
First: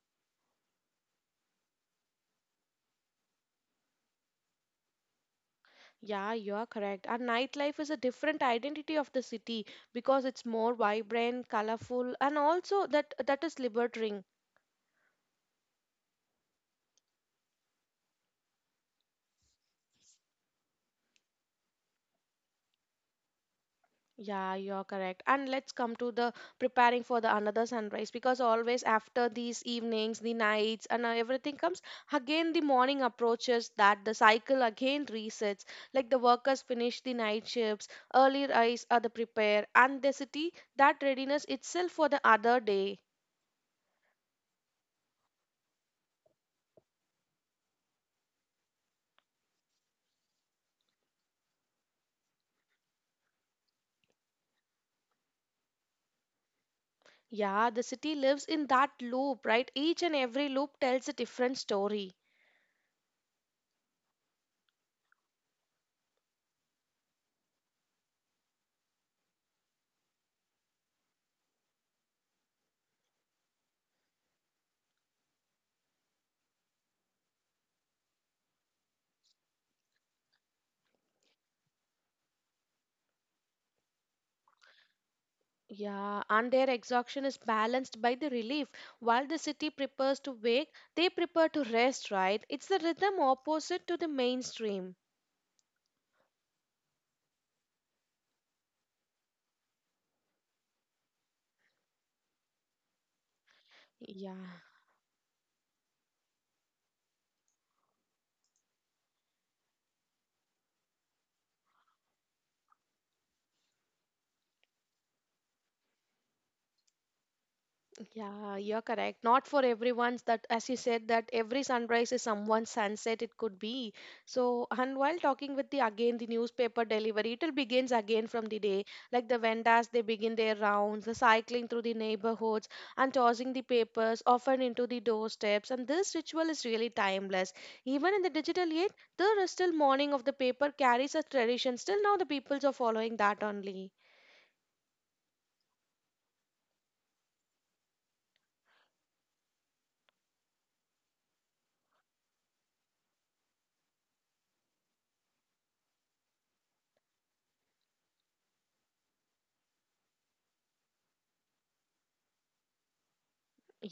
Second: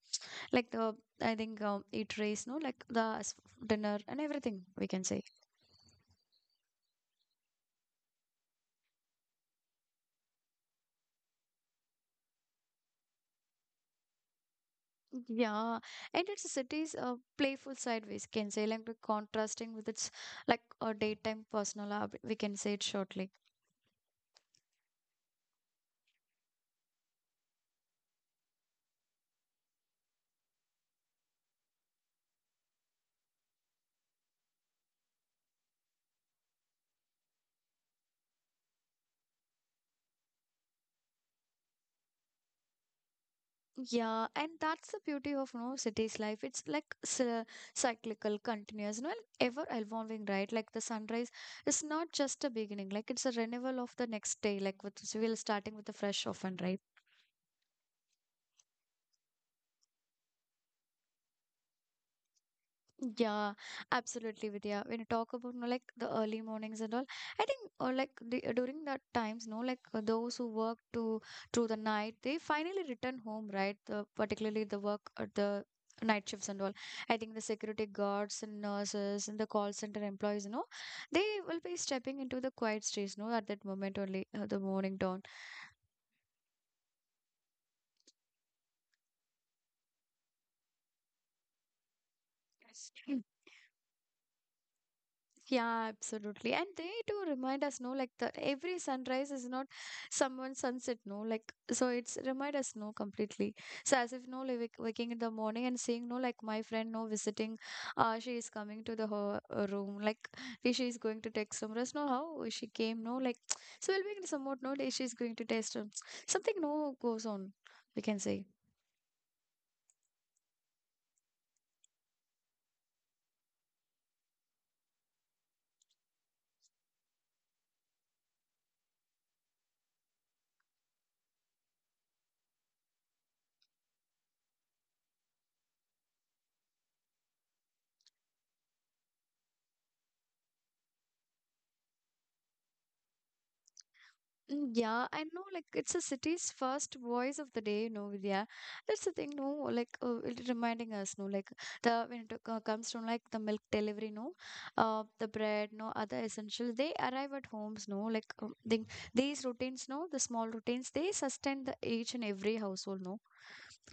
Speaker 1: like the I think it race no like the s- dinner and everything we can say.
Speaker 2: Yeah, you are correct. And nightlife is a different identity of the city because it's more vibrant, colorful, and also that is liberating.
Speaker 1: Yeah, and it's a city's playful side we can say like the contrasting with its like a daytime personal hub we can say it shortly.
Speaker 2: Yeah, you're correct. And let's come to the preparing for the another sunrise, because always after these evenings, the nights, and everything comes again the morning approaches that the cycle again resets. Like the workers finish the night shifts, early rise are the prepare, and the city that readiness itself for the other day.
Speaker 1: Yeah, and that's the beauty of no city's life. It's like cy- cyclical, continuous, you and ever evolving, right? Like the sunrise is not just a beginning, like it's a renewal of the next day, like with we'll starting with a fresh often, right?
Speaker 2: Yeah, the city lives in that loop, right? Each and every loop tells a different story.
Speaker 1: Yeah, absolutely, Vidya. When you talk about no, like the early mornings and all, I think or like the, during that times, no, like those who work to through the night, they finally return home, right? The, particularly the work at the night shifts and all. I think the security guards and nurses and the call center employees, you know, they will be stepping into the quiet streets, no, at that moment only, the morning dawn.
Speaker 2: Yeah, and their exhaustion is balanced by the relief. While the city prepares to wake, they prepare to rest, right? It's the rhythm opposite to the mainstream.
Speaker 1: Yeah, absolutely. And they do remind us, no, like the every sunrise is not someone's sunset, no, like so it's remind us, no, completely. So as if
Speaker 2: Yeah.
Speaker 1: no, like wak- waking in the morning and seeing, no, like my friend, no, visiting, she is coming to the her room, like eh, she is going to text from us, no, how she came, no, like so we'll be somewhat, no, day she is going to test something, no, goes on, we can say.
Speaker 2: Yeah, you're correct. Not for everyone's that, as you said, that every sunrise is someone's sunset, it could be. So, and while talking with the again, the newspaper delivery, it will begins again from the day. Like the vendors, they begin their rounds, the cycling through the neighborhoods and tossing the papers often into the doorsteps. And this ritual is really timeless. Even in the digital age, the still morning of the paper carries a tradition. Still now the peoples are following that only.
Speaker 1: Mm, yeah, I know, like, it's a city's first voice of the day, you know, Vidya. That's the thing, no, like, it reminding us, no, like, the when it comes from like the milk delivery, no, the bread, no, other essentials, they arrive at homes, no, like, they, these routines, no, the small routines, they sustain the each and every household, no,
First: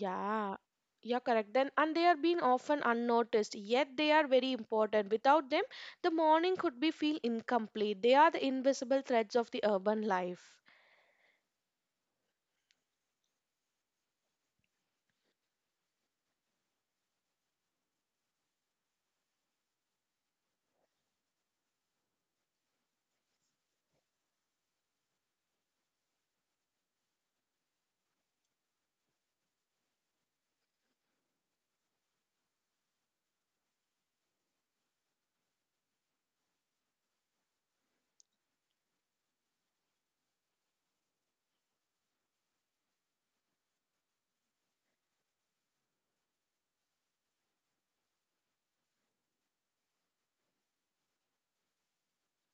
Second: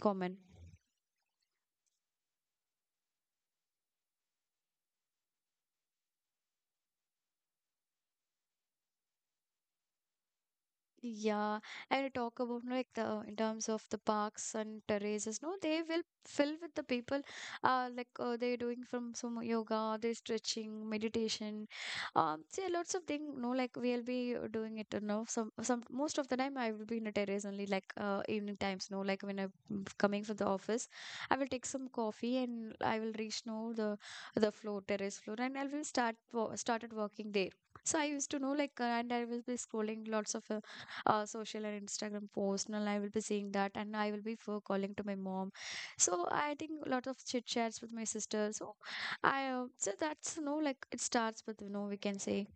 Speaker 1: common.
Speaker 2: yeah, correct. Then and they are being often unnoticed, yet they are very important. Without them, the morning could be feel incomplete. They are the invisible threads of the urban life.
Speaker 1: Yeah, and talk about like the in terms of the parks and terraces. No, they will fill with the people. Like they're doing from some yoga, they're stretching, meditation. See lots of thing. No, like we'll be doing it. You know, some most of the time I will be in a terrace only. Like evening times. No, like when I'm coming from the office, I will take some coffee and I will reach no the floor terrace floor and I will start wo- started working there. So I used to know like and I will be scrolling lots of social and Instagram posts, and I will be seeing that, and I will be for calling to my mom. So I think a lot of chit chats with my sister. So I so that's you know like it starts with you know we can say.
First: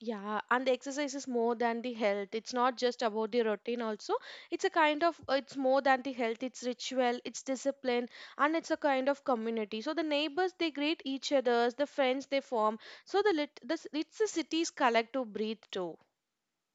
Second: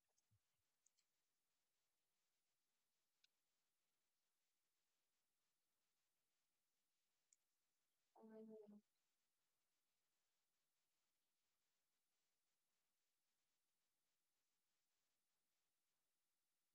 Speaker 2: Yeah, and the exercise is more than the health. It's not just about the routine also. It's a kind of it's more than the health. It's ritual, it's discipline, and it's a kind of community. So the neighbors they greet each other's, the friends they form. So the lit this it's the city's collective breathe too.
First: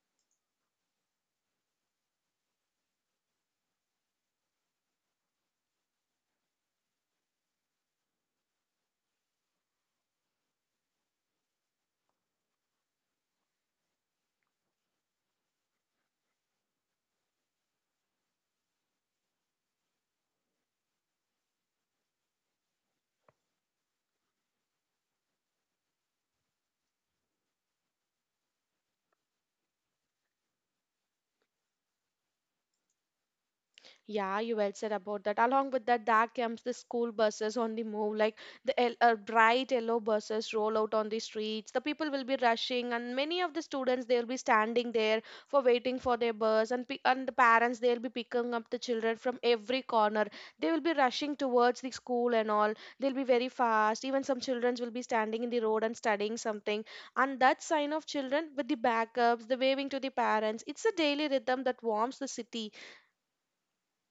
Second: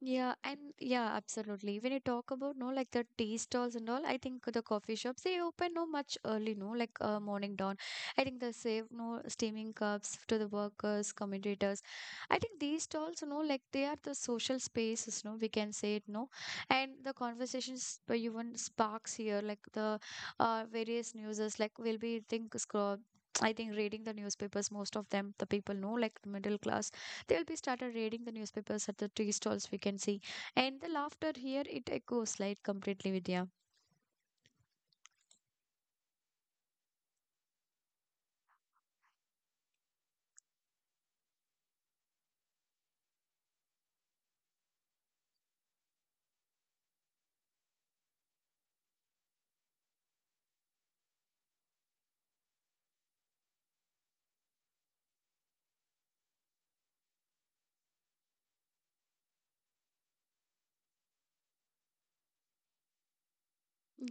Speaker 1: Yeah, and yeah, absolutely. When you talk about no like the tea stalls and all, I think the coffee shops they open no much early, no like morning dawn. I think they save no steaming cups to the workers, commentators. I think these stalls, you know, like they are the social spaces, no, we can say it, no, and the conversations where even sparks here, like the various newses, like we'll be think scroll. I think reading the newspapers, most of them, the people know, like middle class, they'll be started reading the newspapers at the tea stalls we can see. And the laughter here, it echoes like completely, Vidya.
Speaker 2: Yeah, you well said about that. Along with that, there comes the school buses on the move, like the bright yellow buses roll out on the streets. The people will be rushing, and many of the students they will be standing there for waiting for their bus, and the parents they'll be picking up the children from every corner. They will be rushing towards the school and all. They'll be very fast. Even some children will be standing in the road and studying something. And that sign of children with the backups, the waving to the parents, it's a daily rhythm that warms the city.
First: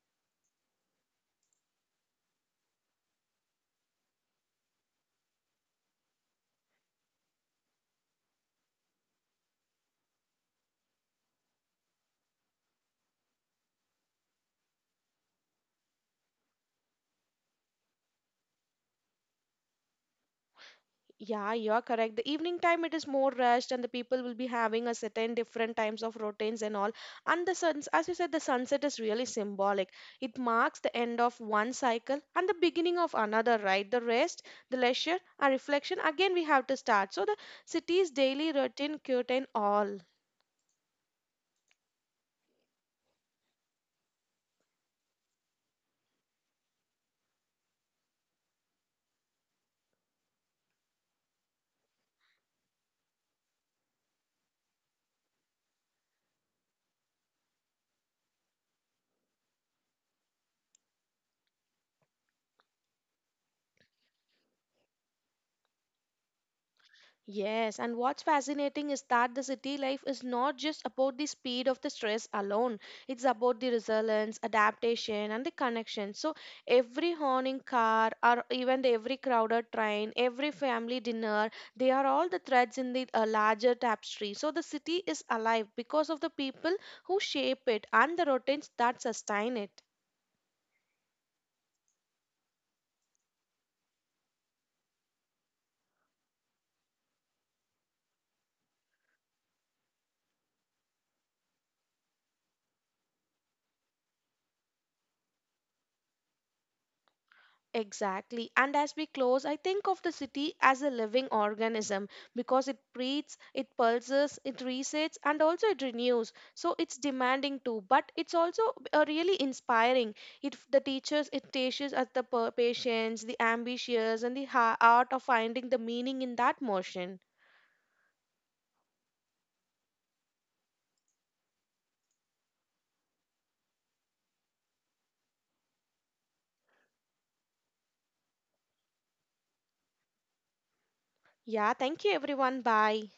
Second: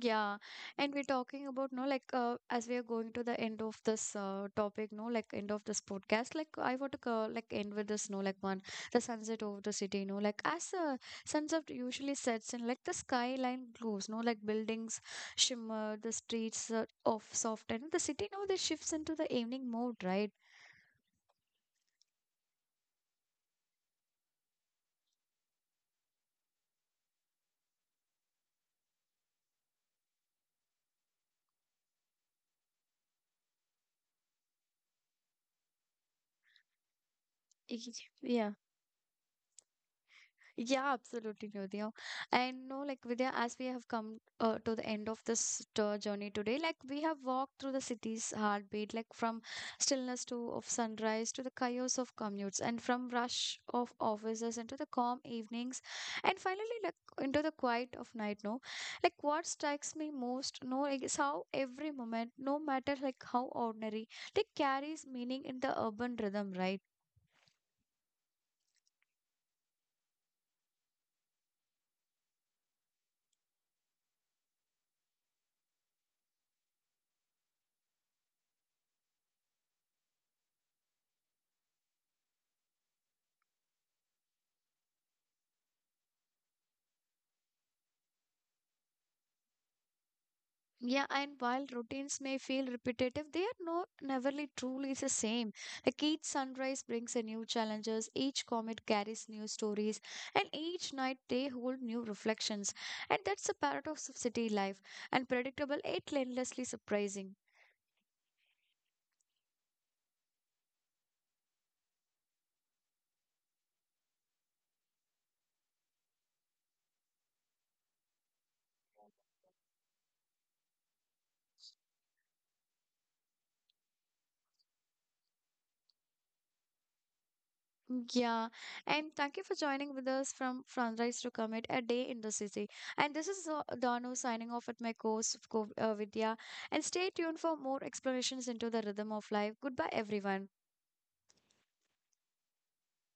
Speaker 1: Yeah, and we're talking about no like as we are going to the end of this topic, no like end of this podcast. Like I want to like end with this no like one the sunset over the city. No like as sunset usually sets in like the skyline glows. No like buildings shimmer, the streets of soft, and the city no they shifts into the evening mode, right?
Speaker 2: Yeah, you are correct. The evening time it is more rushed, and the people will be having a certain different times of routines and all. And the suns, as you said, the sunset is really symbolic. It marks the end of one cycle and the beginning of another. Right, the rest, the leisure, and reflection. Again, we have to start. So the
Speaker 1: Y-
Speaker 2: city's daily
Speaker 1: Yeah.
Speaker 2: routine curtain all.
Speaker 1: Yeah, absolutely, Vidya. And no, like Vidya, as we have come to the end of this tour journey today, like we have walked through the city's heartbeat, like from stillness to of sunrise to the chaos of commutes, and from rush of offices into the calm evenings, and finally, like into the quiet of night. No, like what strikes me most, no, like is how every moment, no matter like how ordinary, like carries meaning in the urban rhythm, right?
Speaker 2: Yes, and what's fascinating is that the city life is not just about the speed of the stress alone. It's about the resilience, adaptation, and the connection. So every horning car, or even the every crowded train, every family dinner, they are all the threads in the larger tapestry. So the city is alive because of the people who shape it and the routines that sustain it.
Speaker 1: Yeah, and while routines may feel repetitive, they are no neverly truly the same. Like each sunrise brings a new challenges, each comet carries new stories, and each night they hold new reflections. And that's the paradox of city life, unpredictable yet endlessly surprising.
Speaker 2: Exactly. And as we close, I think of the city as a living organism because it breathes, it pulses, it resets, and also it renews. So it's demanding too, but it's also really inspiring. It the teachers, it teaches us the patience, the ambitious, and the art of finding the meaning in that motion.
Speaker 1: Yeah, and thank you for joining with us from Sunrise to Comet, a day in the city. And this is Danu signing off at my course of Co- Vidya. And stay tuned for more explanations into the rhythm of life. Goodbye, everyone.
Speaker 2: Yeah, thank you everyone. Bye.